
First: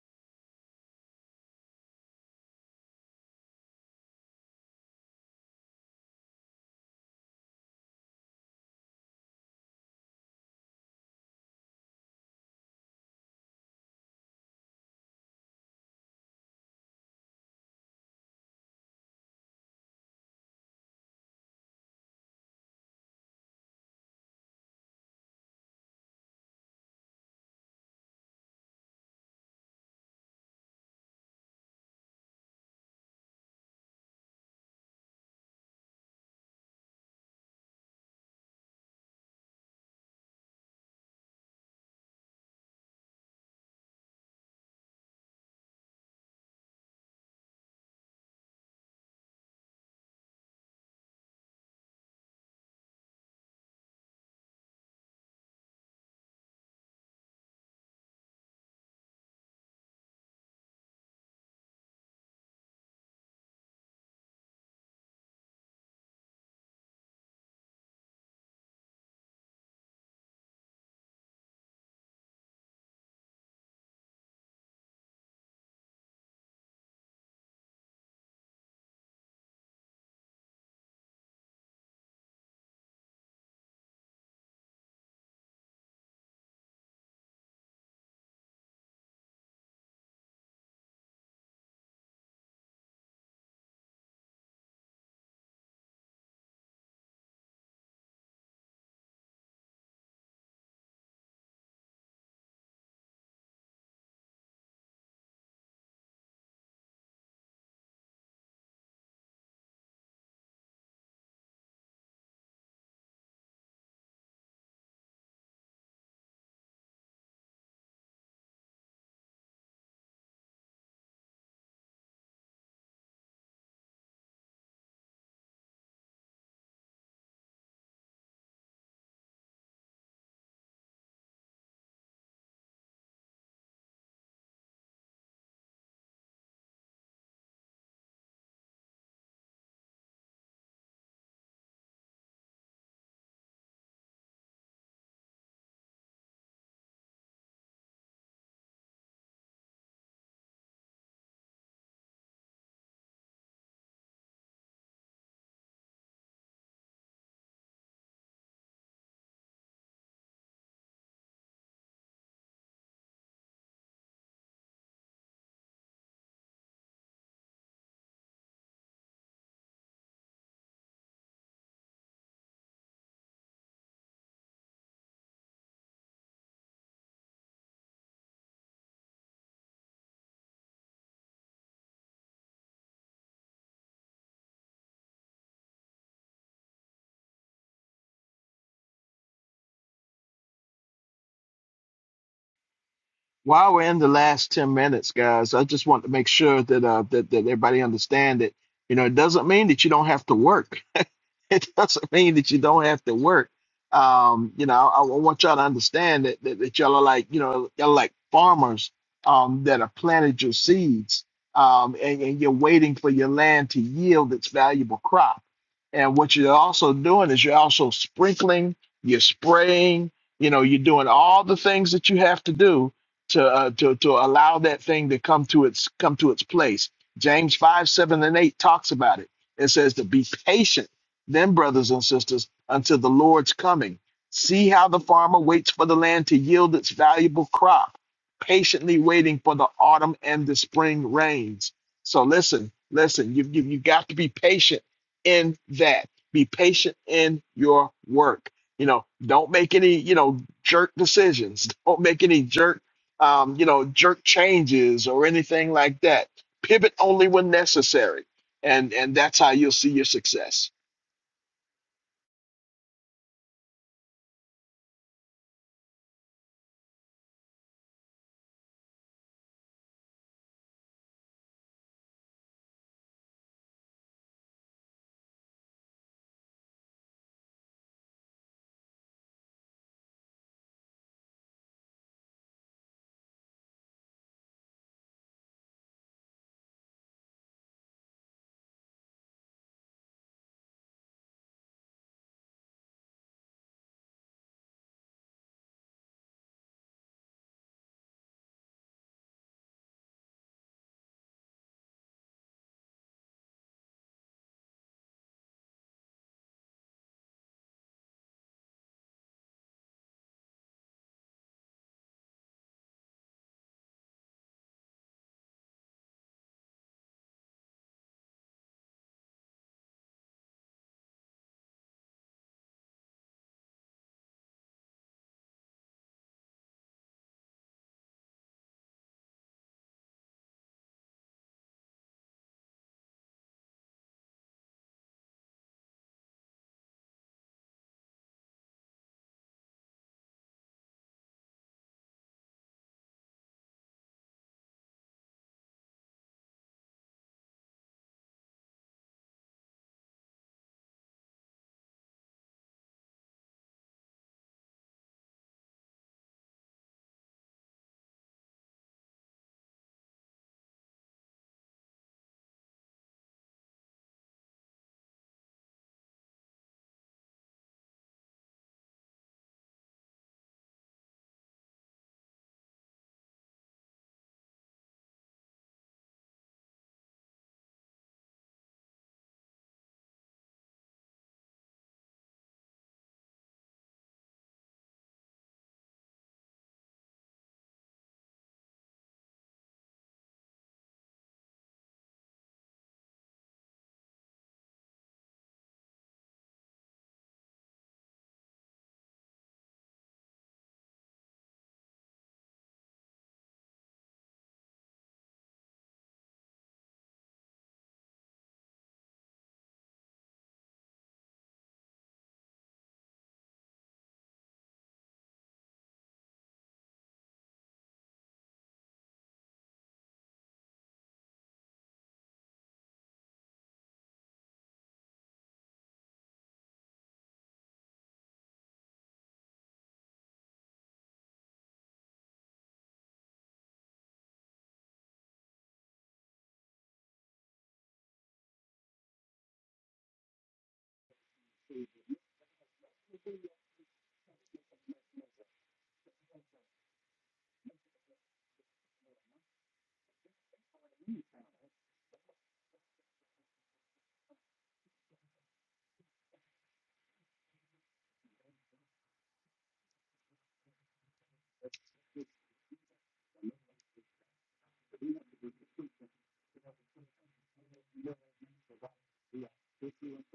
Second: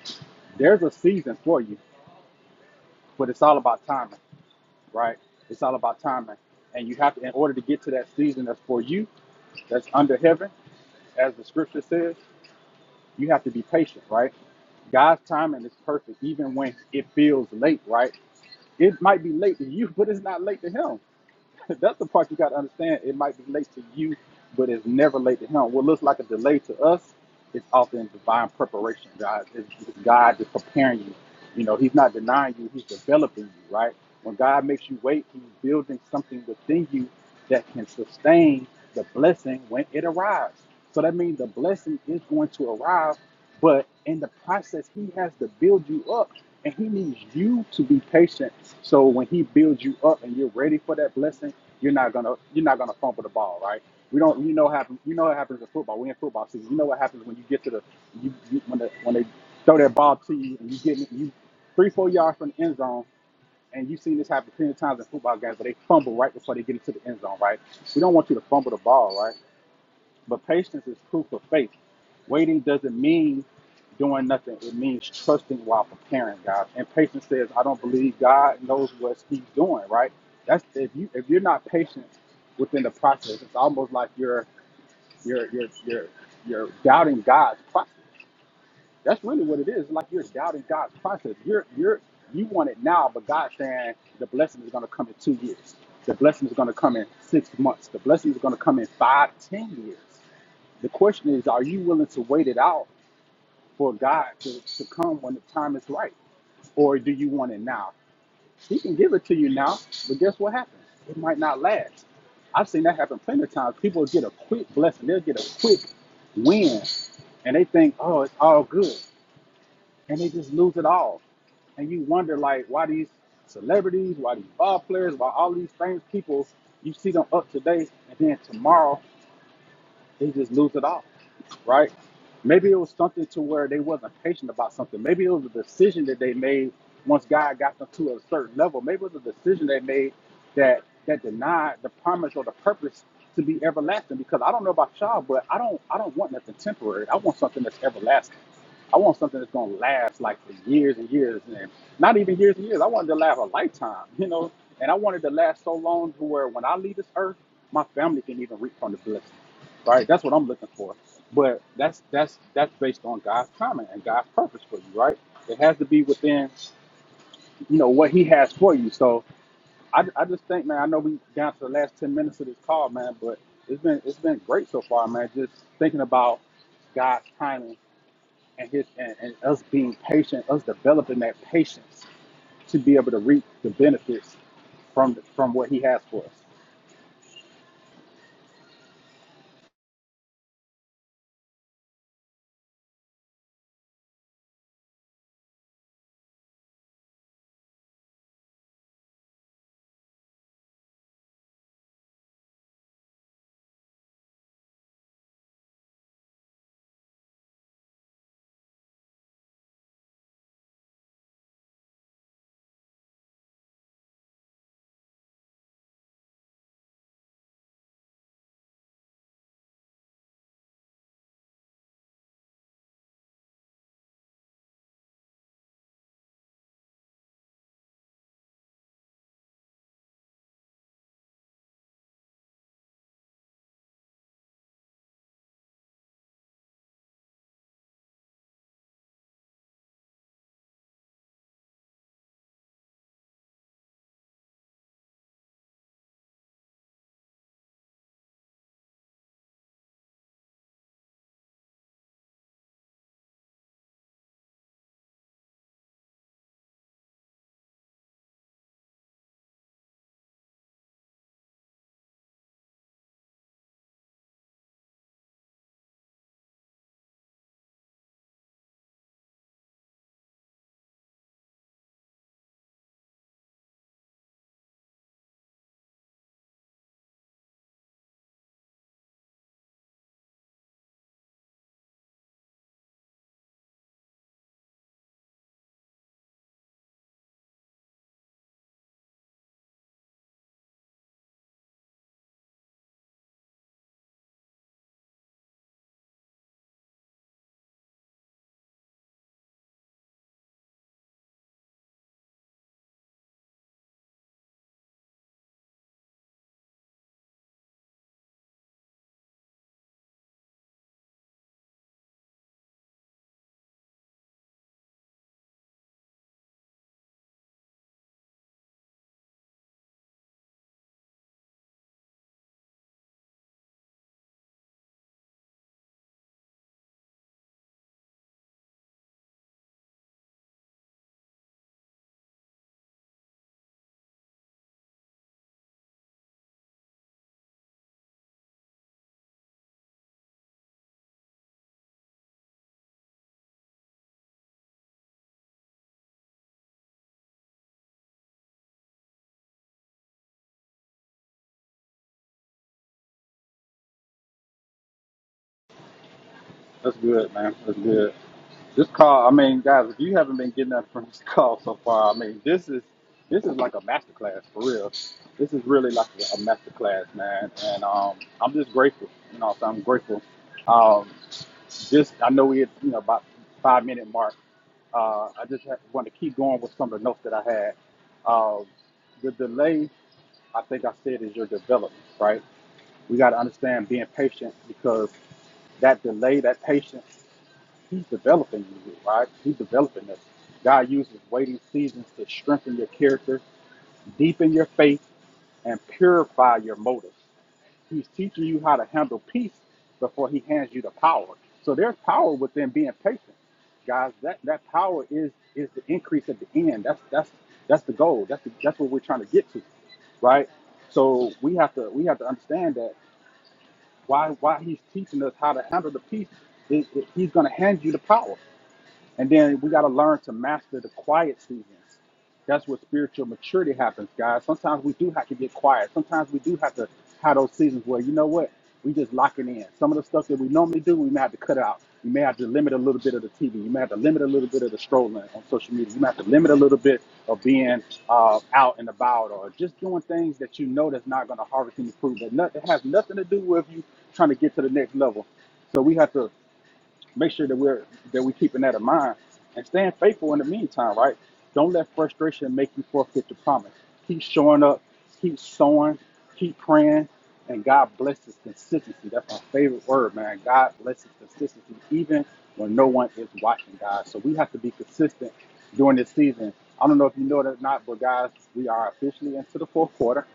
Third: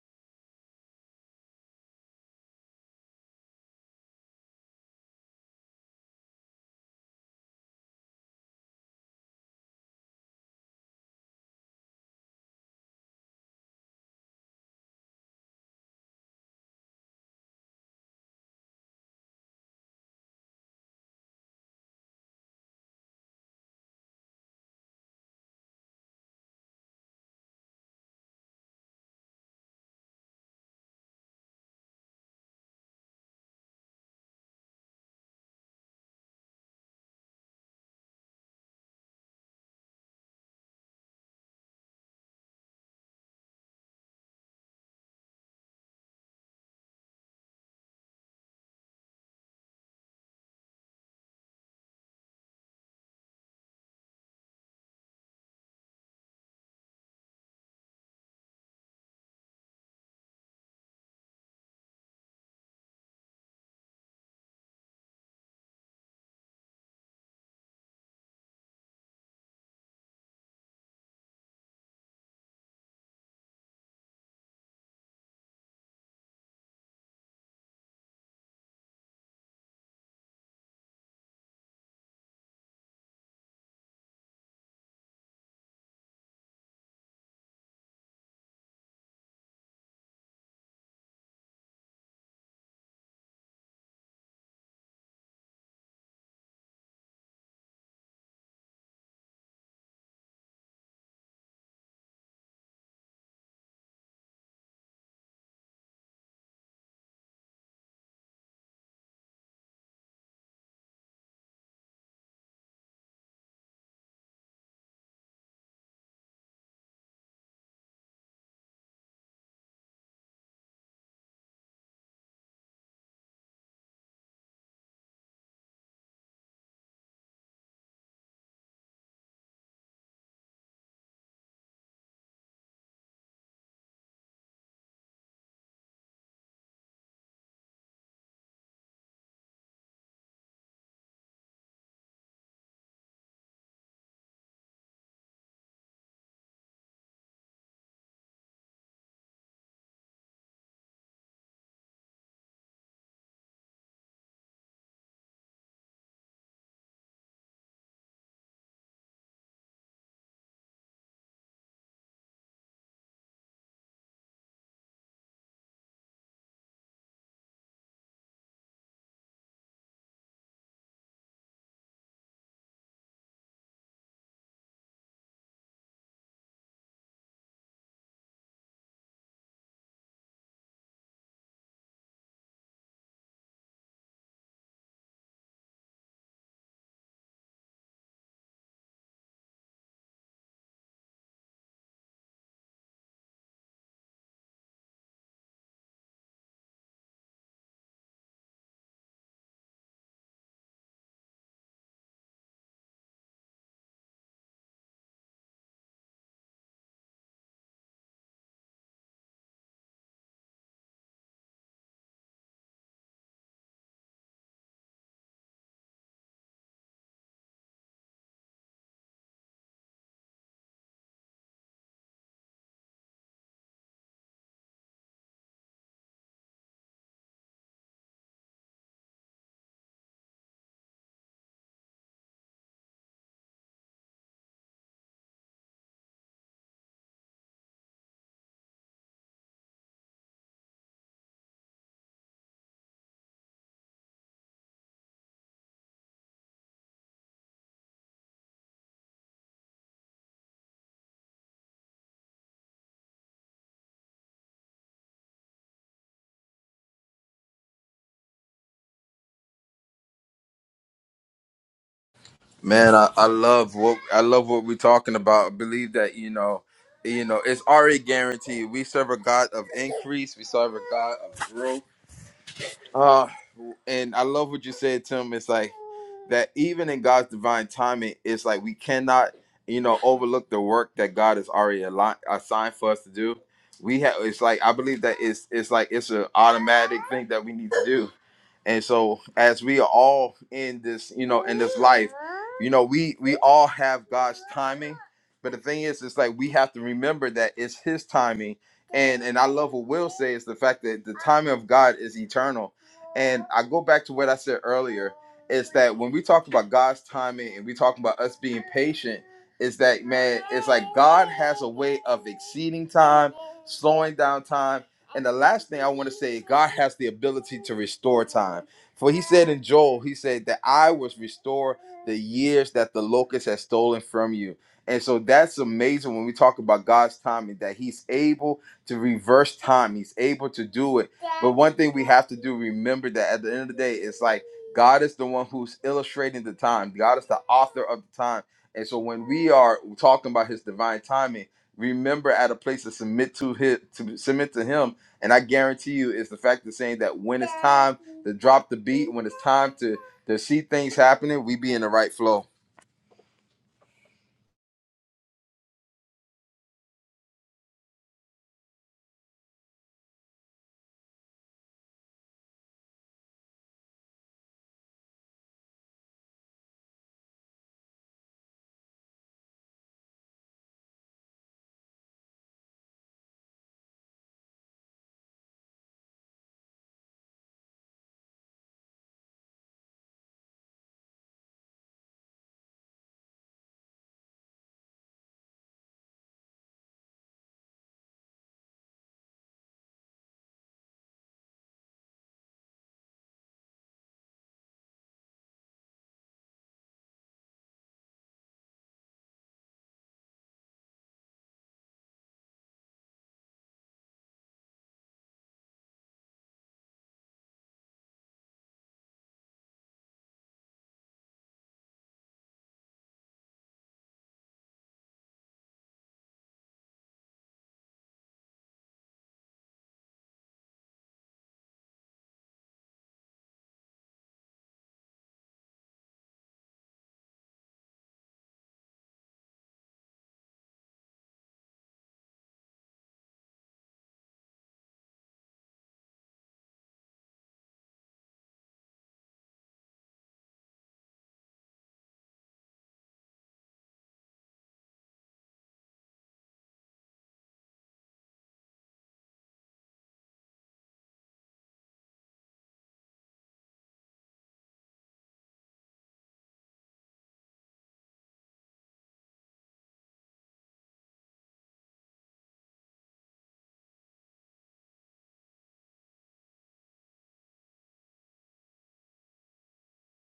[SPEAKER 2] there's a season for you. but it's all about timing, right? It's all about timing. And you have to, in order to get to that season that's for you, that's under heaven, as the scripture says, you have to be patient, right? God's timing is perfect, even when it feels late, right? It might be late to you, but it's not late to Him. That's the part you got to understand. It might be late to you, but it's never late to him. What looks like a delay to us is often divine preparation. God is God is preparing you. You know, He's not denying you; He's developing you. Right? When God makes you wait, He's building something within you that can sustain the blessing when it arrives. So that means the blessing is going to arrive but in the process, he has to build you up and he needs you to be patient. So when he builds you up and you're ready for that blessing, you're not gonna you're not gonna fumble the ball, right? We don't you know happen you know what happens in football. We're in football season. You know what happens when you get to the you, you when the, when they throw that ball to you and you get it- you three, four yards from the end zone and you've seen this happen plenty of times in football games, but they fumble right before they get into the end zone, right? We don't want you to fumble the ball, right? But patience is proof of faith. Waiting doesn't mean doing nothing. It means trusting while preparing, guys. And patience says, I don't believe God knows what he's doing, right? That's if you if you're not patient within the process, it's almost like you're you're you're you're you're doubting God's process. That's really what it is. It's like you're doubting God's process. You're you're you want it now, but God's saying the blessing is gonna come in two years. The blessing is gonna come in six months. The blessing is gonna come in five, ten years. The question is, are you willing to wait it out for God to, to come when the time is right? Or do you want it now? He can give it to you now, but guess what happens? It might not last. I've seen that happen plenty of times. People get a quick blessing, they'll get a quick win, and they think, oh, it's all good. And they just lose it all. And you wonder, like, why these celebrities, why these ball players, why all these famous people, you see them up today, and then tomorrow they just lose it all, right? Maybe it was something to where they wasn't patient about something. Maybe it was a decision that they made once God got them to a certain level. Maybe it was a decision they made that that denied the promise or the purpose to be everlasting. Because I don't know about y'all, but I don't I don't want nothing temporary. I want something that's everlasting. I want something that's gonna last like for years and years and not even years and years. I wanted to last a lifetime, you know. And I wanted to last so long to where when I leave this earth, my family can even reap from the blessing right? That's what I'm looking for. But that's that's that's based on God's comment and God's purpose for you, right? It has to be within, you know, what He has for you. So I, I just think, man, I know we down to the last ten minutes of this call, man, but it's been it's been great so far, man. Just thinking about God's timing and His and, and us being patient, us developing that patience to be able to reap the benefits from from what He has for us.
[SPEAKER 1] while we're in the last 10 minutes guys i just want to make sure that uh that, that everybody understand that you know it doesn't mean that you don't have to work it doesn't mean that you don't have to work. Um, you know, I, I want y'all to understand that, that that y'all are like, you know, y'all are like farmers um, that have planted your seeds, um, and, and you're waiting for your land to yield its valuable crop. And what you're also doing is you're also sprinkling, you're spraying, you know, you're doing all the things that you have to do to uh, to to allow that thing to come to its come to its place. James five seven and eight talks about it. It says to be patient then, brothers and sisters, until the Lord's coming, see how the farmer waits for the land to yield its valuable crop, patiently waiting for the autumn and the spring rains. So, listen, listen, you, you, you got to be patient in that. Be patient in your work. You know, don't make any, you know, jerk decisions. Don't make any jerk, um, you know, jerk changes or anything like that. Pivot only when necessary. And, and that's how you'll see your success.
[SPEAKER 3] Man, I, I love what I love what we're talking about. I believe that you know, you know, it's already guaranteed. We serve a God of increase. We serve a God of growth. Uh, and I love what you said, Tim. It's like that even in God's divine timing, it's like we cannot, you know, overlook the work that God has already ali- assigned for us to do. We have. It's like I believe that it's it's like it's an automatic thing that we need to do and so as we are all in this, you know, in this life, you know, we we all have God's timing. But the thing is, it's like we have to remember that it's his timing. And and I love what Will says the fact that the timing of God is eternal. And I go back to what I said earlier, is that when we talk about God's timing and we talk about us being patient, is that man, it's like God has a way of exceeding time, slowing down time and the last thing I want to say, God has the ability to restore time. For he said in Joel, he said that I will restore the years that the locust has stolen from you. And so that's amazing when we talk about God's timing, that he's able to reverse time. He's able to do it. But one thing we have to do, remember that at the end of the day, it's like God is the one who's illustrating the time. God is the author of the time. And so when we are talking about his divine timing, remember at a place to submit to his to submit to him and I guarantee you, it's the fact of saying that when it's time to drop the beat, when it's time to to see things happening, we be in the right flow.
[SPEAKER 2] That's good, man. That's good. This call, I mean, guys, if you haven't been getting nothing from this call so far, I mean, this is this is like a masterclass for real. This is really like a masterclass, man. And um, I'm just grateful, you know. So I'm grateful. Um, just I know we had, you know, about five minute mark. Uh, I just had, wanted to keep going with some of the notes that I had. Um, the delay, I think I said, is your development, right? We got to understand being patient because that delay, that patience. He's developing you, right? He's developing us. God uses waiting seasons to strengthen your character, deepen your faith, and purify your motives. He's teaching you how to handle peace before he hands you the power. So there's power within being patient. Guys, that, that power is is the increase at the end. That's that's that's the goal. That's the, that's what we're trying to get to, right? So we have to we have to understand that why why he's teaching us how to handle the peace is is he's going to hand you the power. And then we got to learn to master the quiet seasons. That's where spiritual maturity happens, guys. Sometimes we do have to get quiet. Sometimes we do have to have those seasons where, you know what, we just lock it in. Some of the stuff that we normally do, we may have to cut out. You may have to limit a little bit of the TV. You may have to limit a little bit of the strolling on social media. You may have to limit a little bit of being uh, out and about or just doing things that you know that's not going to harvest any fruit. That, not, that has nothing to do with you trying to get to the next level. So we have to make sure that we're that we're keeping that in mind and staying faithful in the meantime, right? Don't let frustration make you forfeit the promise. Keep showing up, keep sowing, keep praying, and God blesses consistency. That's my favorite word, man. God blesses consistency, even when no one is watching, guys. So we have to be consistent during this season. I don't know if you know that or not, but guys, we are officially into the fourth quarter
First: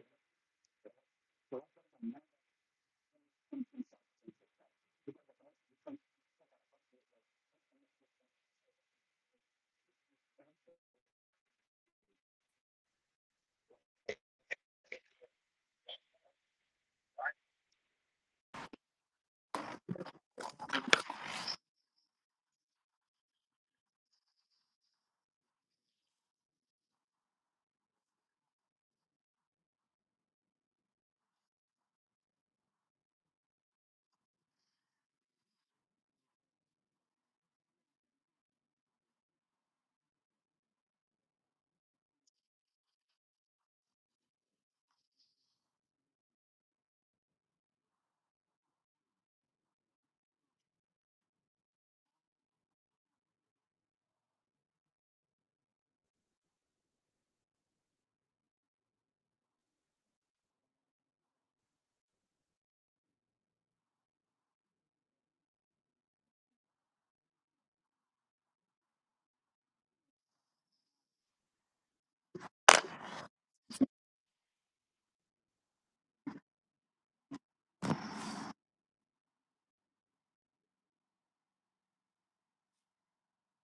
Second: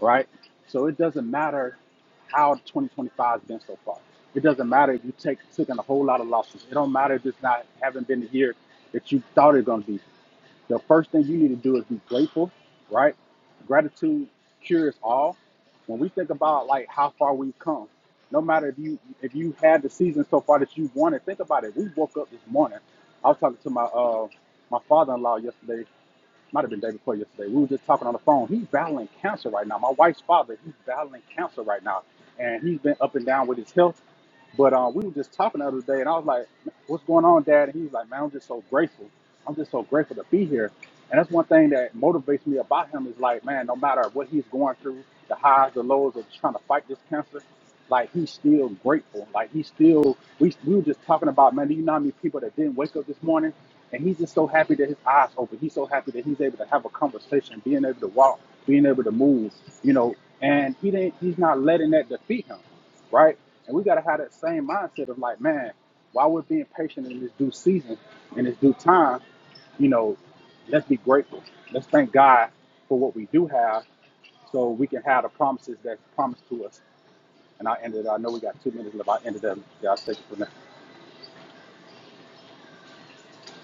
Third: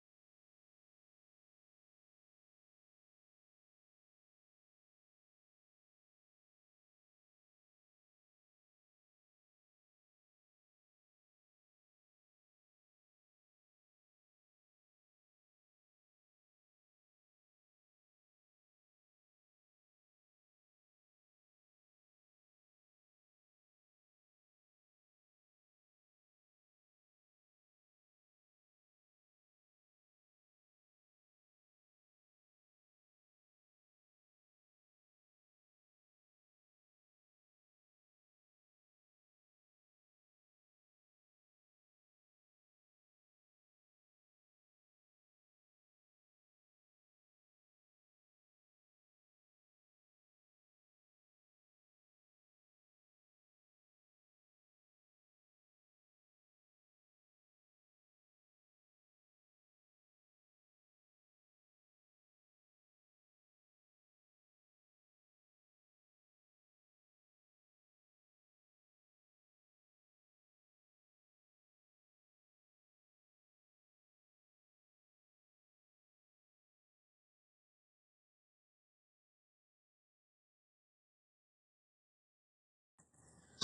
[SPEAKER 2] right? So it doesn't matter how 2025 has been so far. It doesn't matter if you take took in a whole lot of losses. It don't matter if it's not haven't been the year that you thought it gonna be. The first thing you need to do is be grateful, right? Gratitude cures all. When we think about like how far we've come, no matter if you if you had the season so far that you wanted, think about it. We woke up this morning. I was talking to my uh my father-in-law yesterday might have been the day before yesterday. We were just talking on the phone. He's battling cancer right now. My wife's father, he's battling cancer right now, and he's been up and down with his health. But uh, we were just talking the other day, and I was like, "What's going on, Dad?" And he was like, "Man, I'm just so grateful. I'm just so grateful to be here." And that's one thing that motivates me about him is like, man, no matter what he's going through, the highs, the lows of trying to fight this cancer, like he's still grateful. Like he's still. We we were just talking about, man, do you know how many people that didn't wake up this morning, and he's just so happy that his eyes open. He's so happy that he's able to have a conversation, being able to walk, being able to move, you know. And he didn't. He's not letting that defeat him right? And we gotta have that same mindset of like, man, while we're being patient in this due season, in this due time, you know, let's be grateful. Let's thank God for what we do have, so we can have the promises that's promised to us. And I ended. I know we got two minutes left. I ended up. Yeah, I'll take it from there.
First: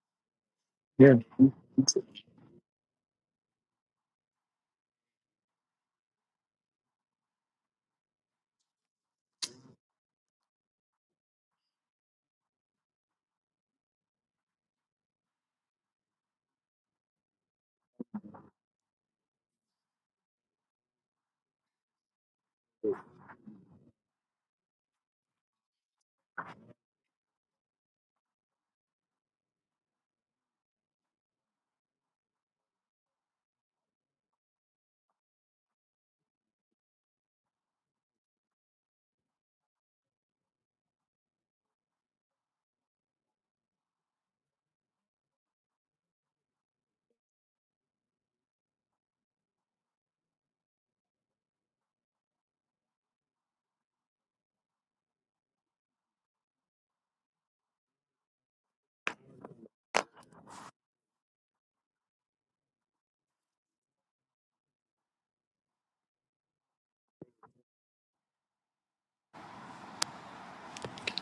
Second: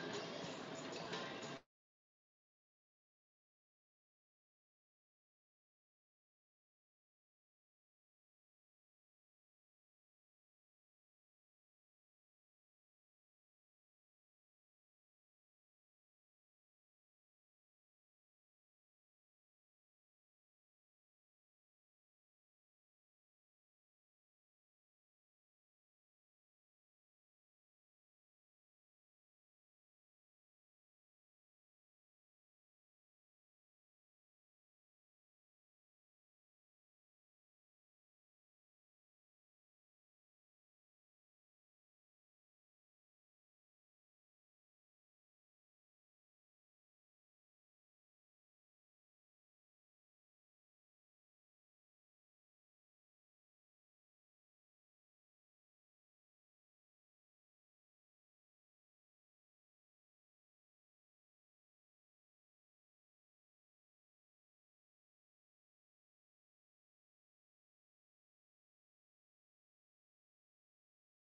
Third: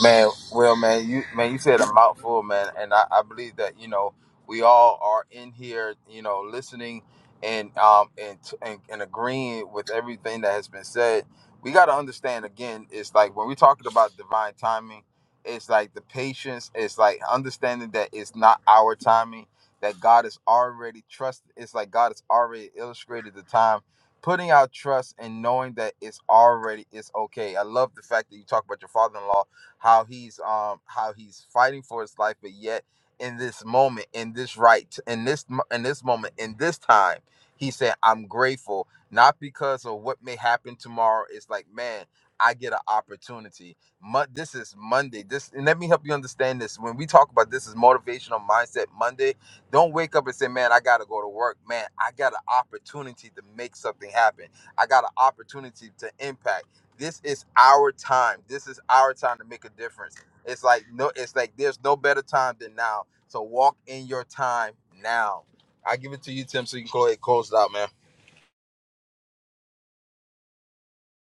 [SPEAKER 3] Man, well, man, you man, you said a mouthful, man, and I, I believe that you know we all are in here, you know, listening and um and, and and agreeing with everything that has been said. We got to understand again. It's like when we're talking about divine timing, it's like the patience. It's like understanding that it's not our timing. That God is already trusted. It's like God has already illustrated the time. Putting our trust and knowing that it's already it's okay. I love the fact that you talk about your father-in-law how he's um how he's fighting for his life, but yet in this moment, in this right, in this mo- in this moment, in this time, he said, "I'm grateful not because of what may happen tomorrow. It's like, man, I get an opportunity. Mo- this is Monday. This and let me help you understand this. When we talk about this is motivational mindset Monday, don't wake up and say, man, I got to go to work. Man, I got an opportunity to make something happen. I got an opportunity to impact. This is our time. This is our time to make a difference. It's like no, it's like there's no better time than now. So walk in your time now. I give it to you, Tim, so you can go ahead and close it out, man.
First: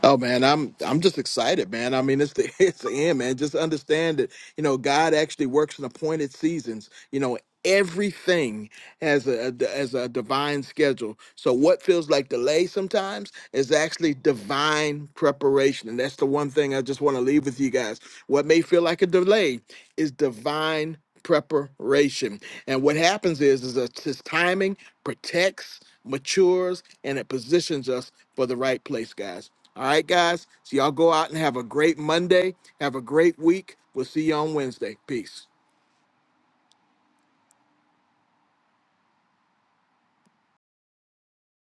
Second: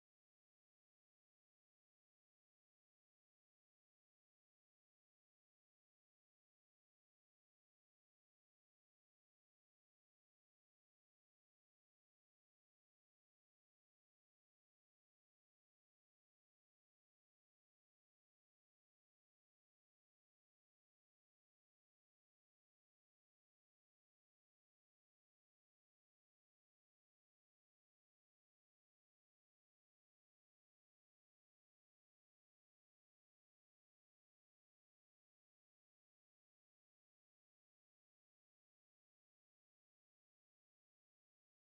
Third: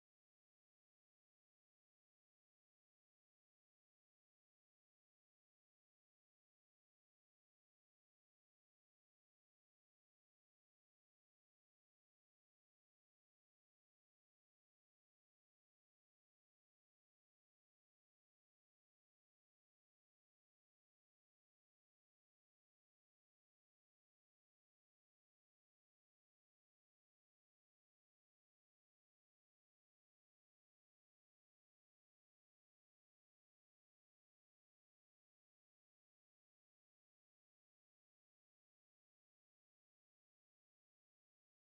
[SPEAKER 1] Oh man, I'm I'm just excited, man. I mean, it's the it's the end, man. Just understand that you know God actually works in appointed seasons. You know everything has a a- has a divine schedule. So what feels like delay sometimes is actually divine preparation, and that's the one thing I just want to leave with you guys. What may feel like a delay is divine preparation, and what happens is is that his timing protects, matures, and it positions us for the right place, guys. All right, guys. So y'all go out and have a great Monday. Have a great week. We'll see you on Wednesday. Peace.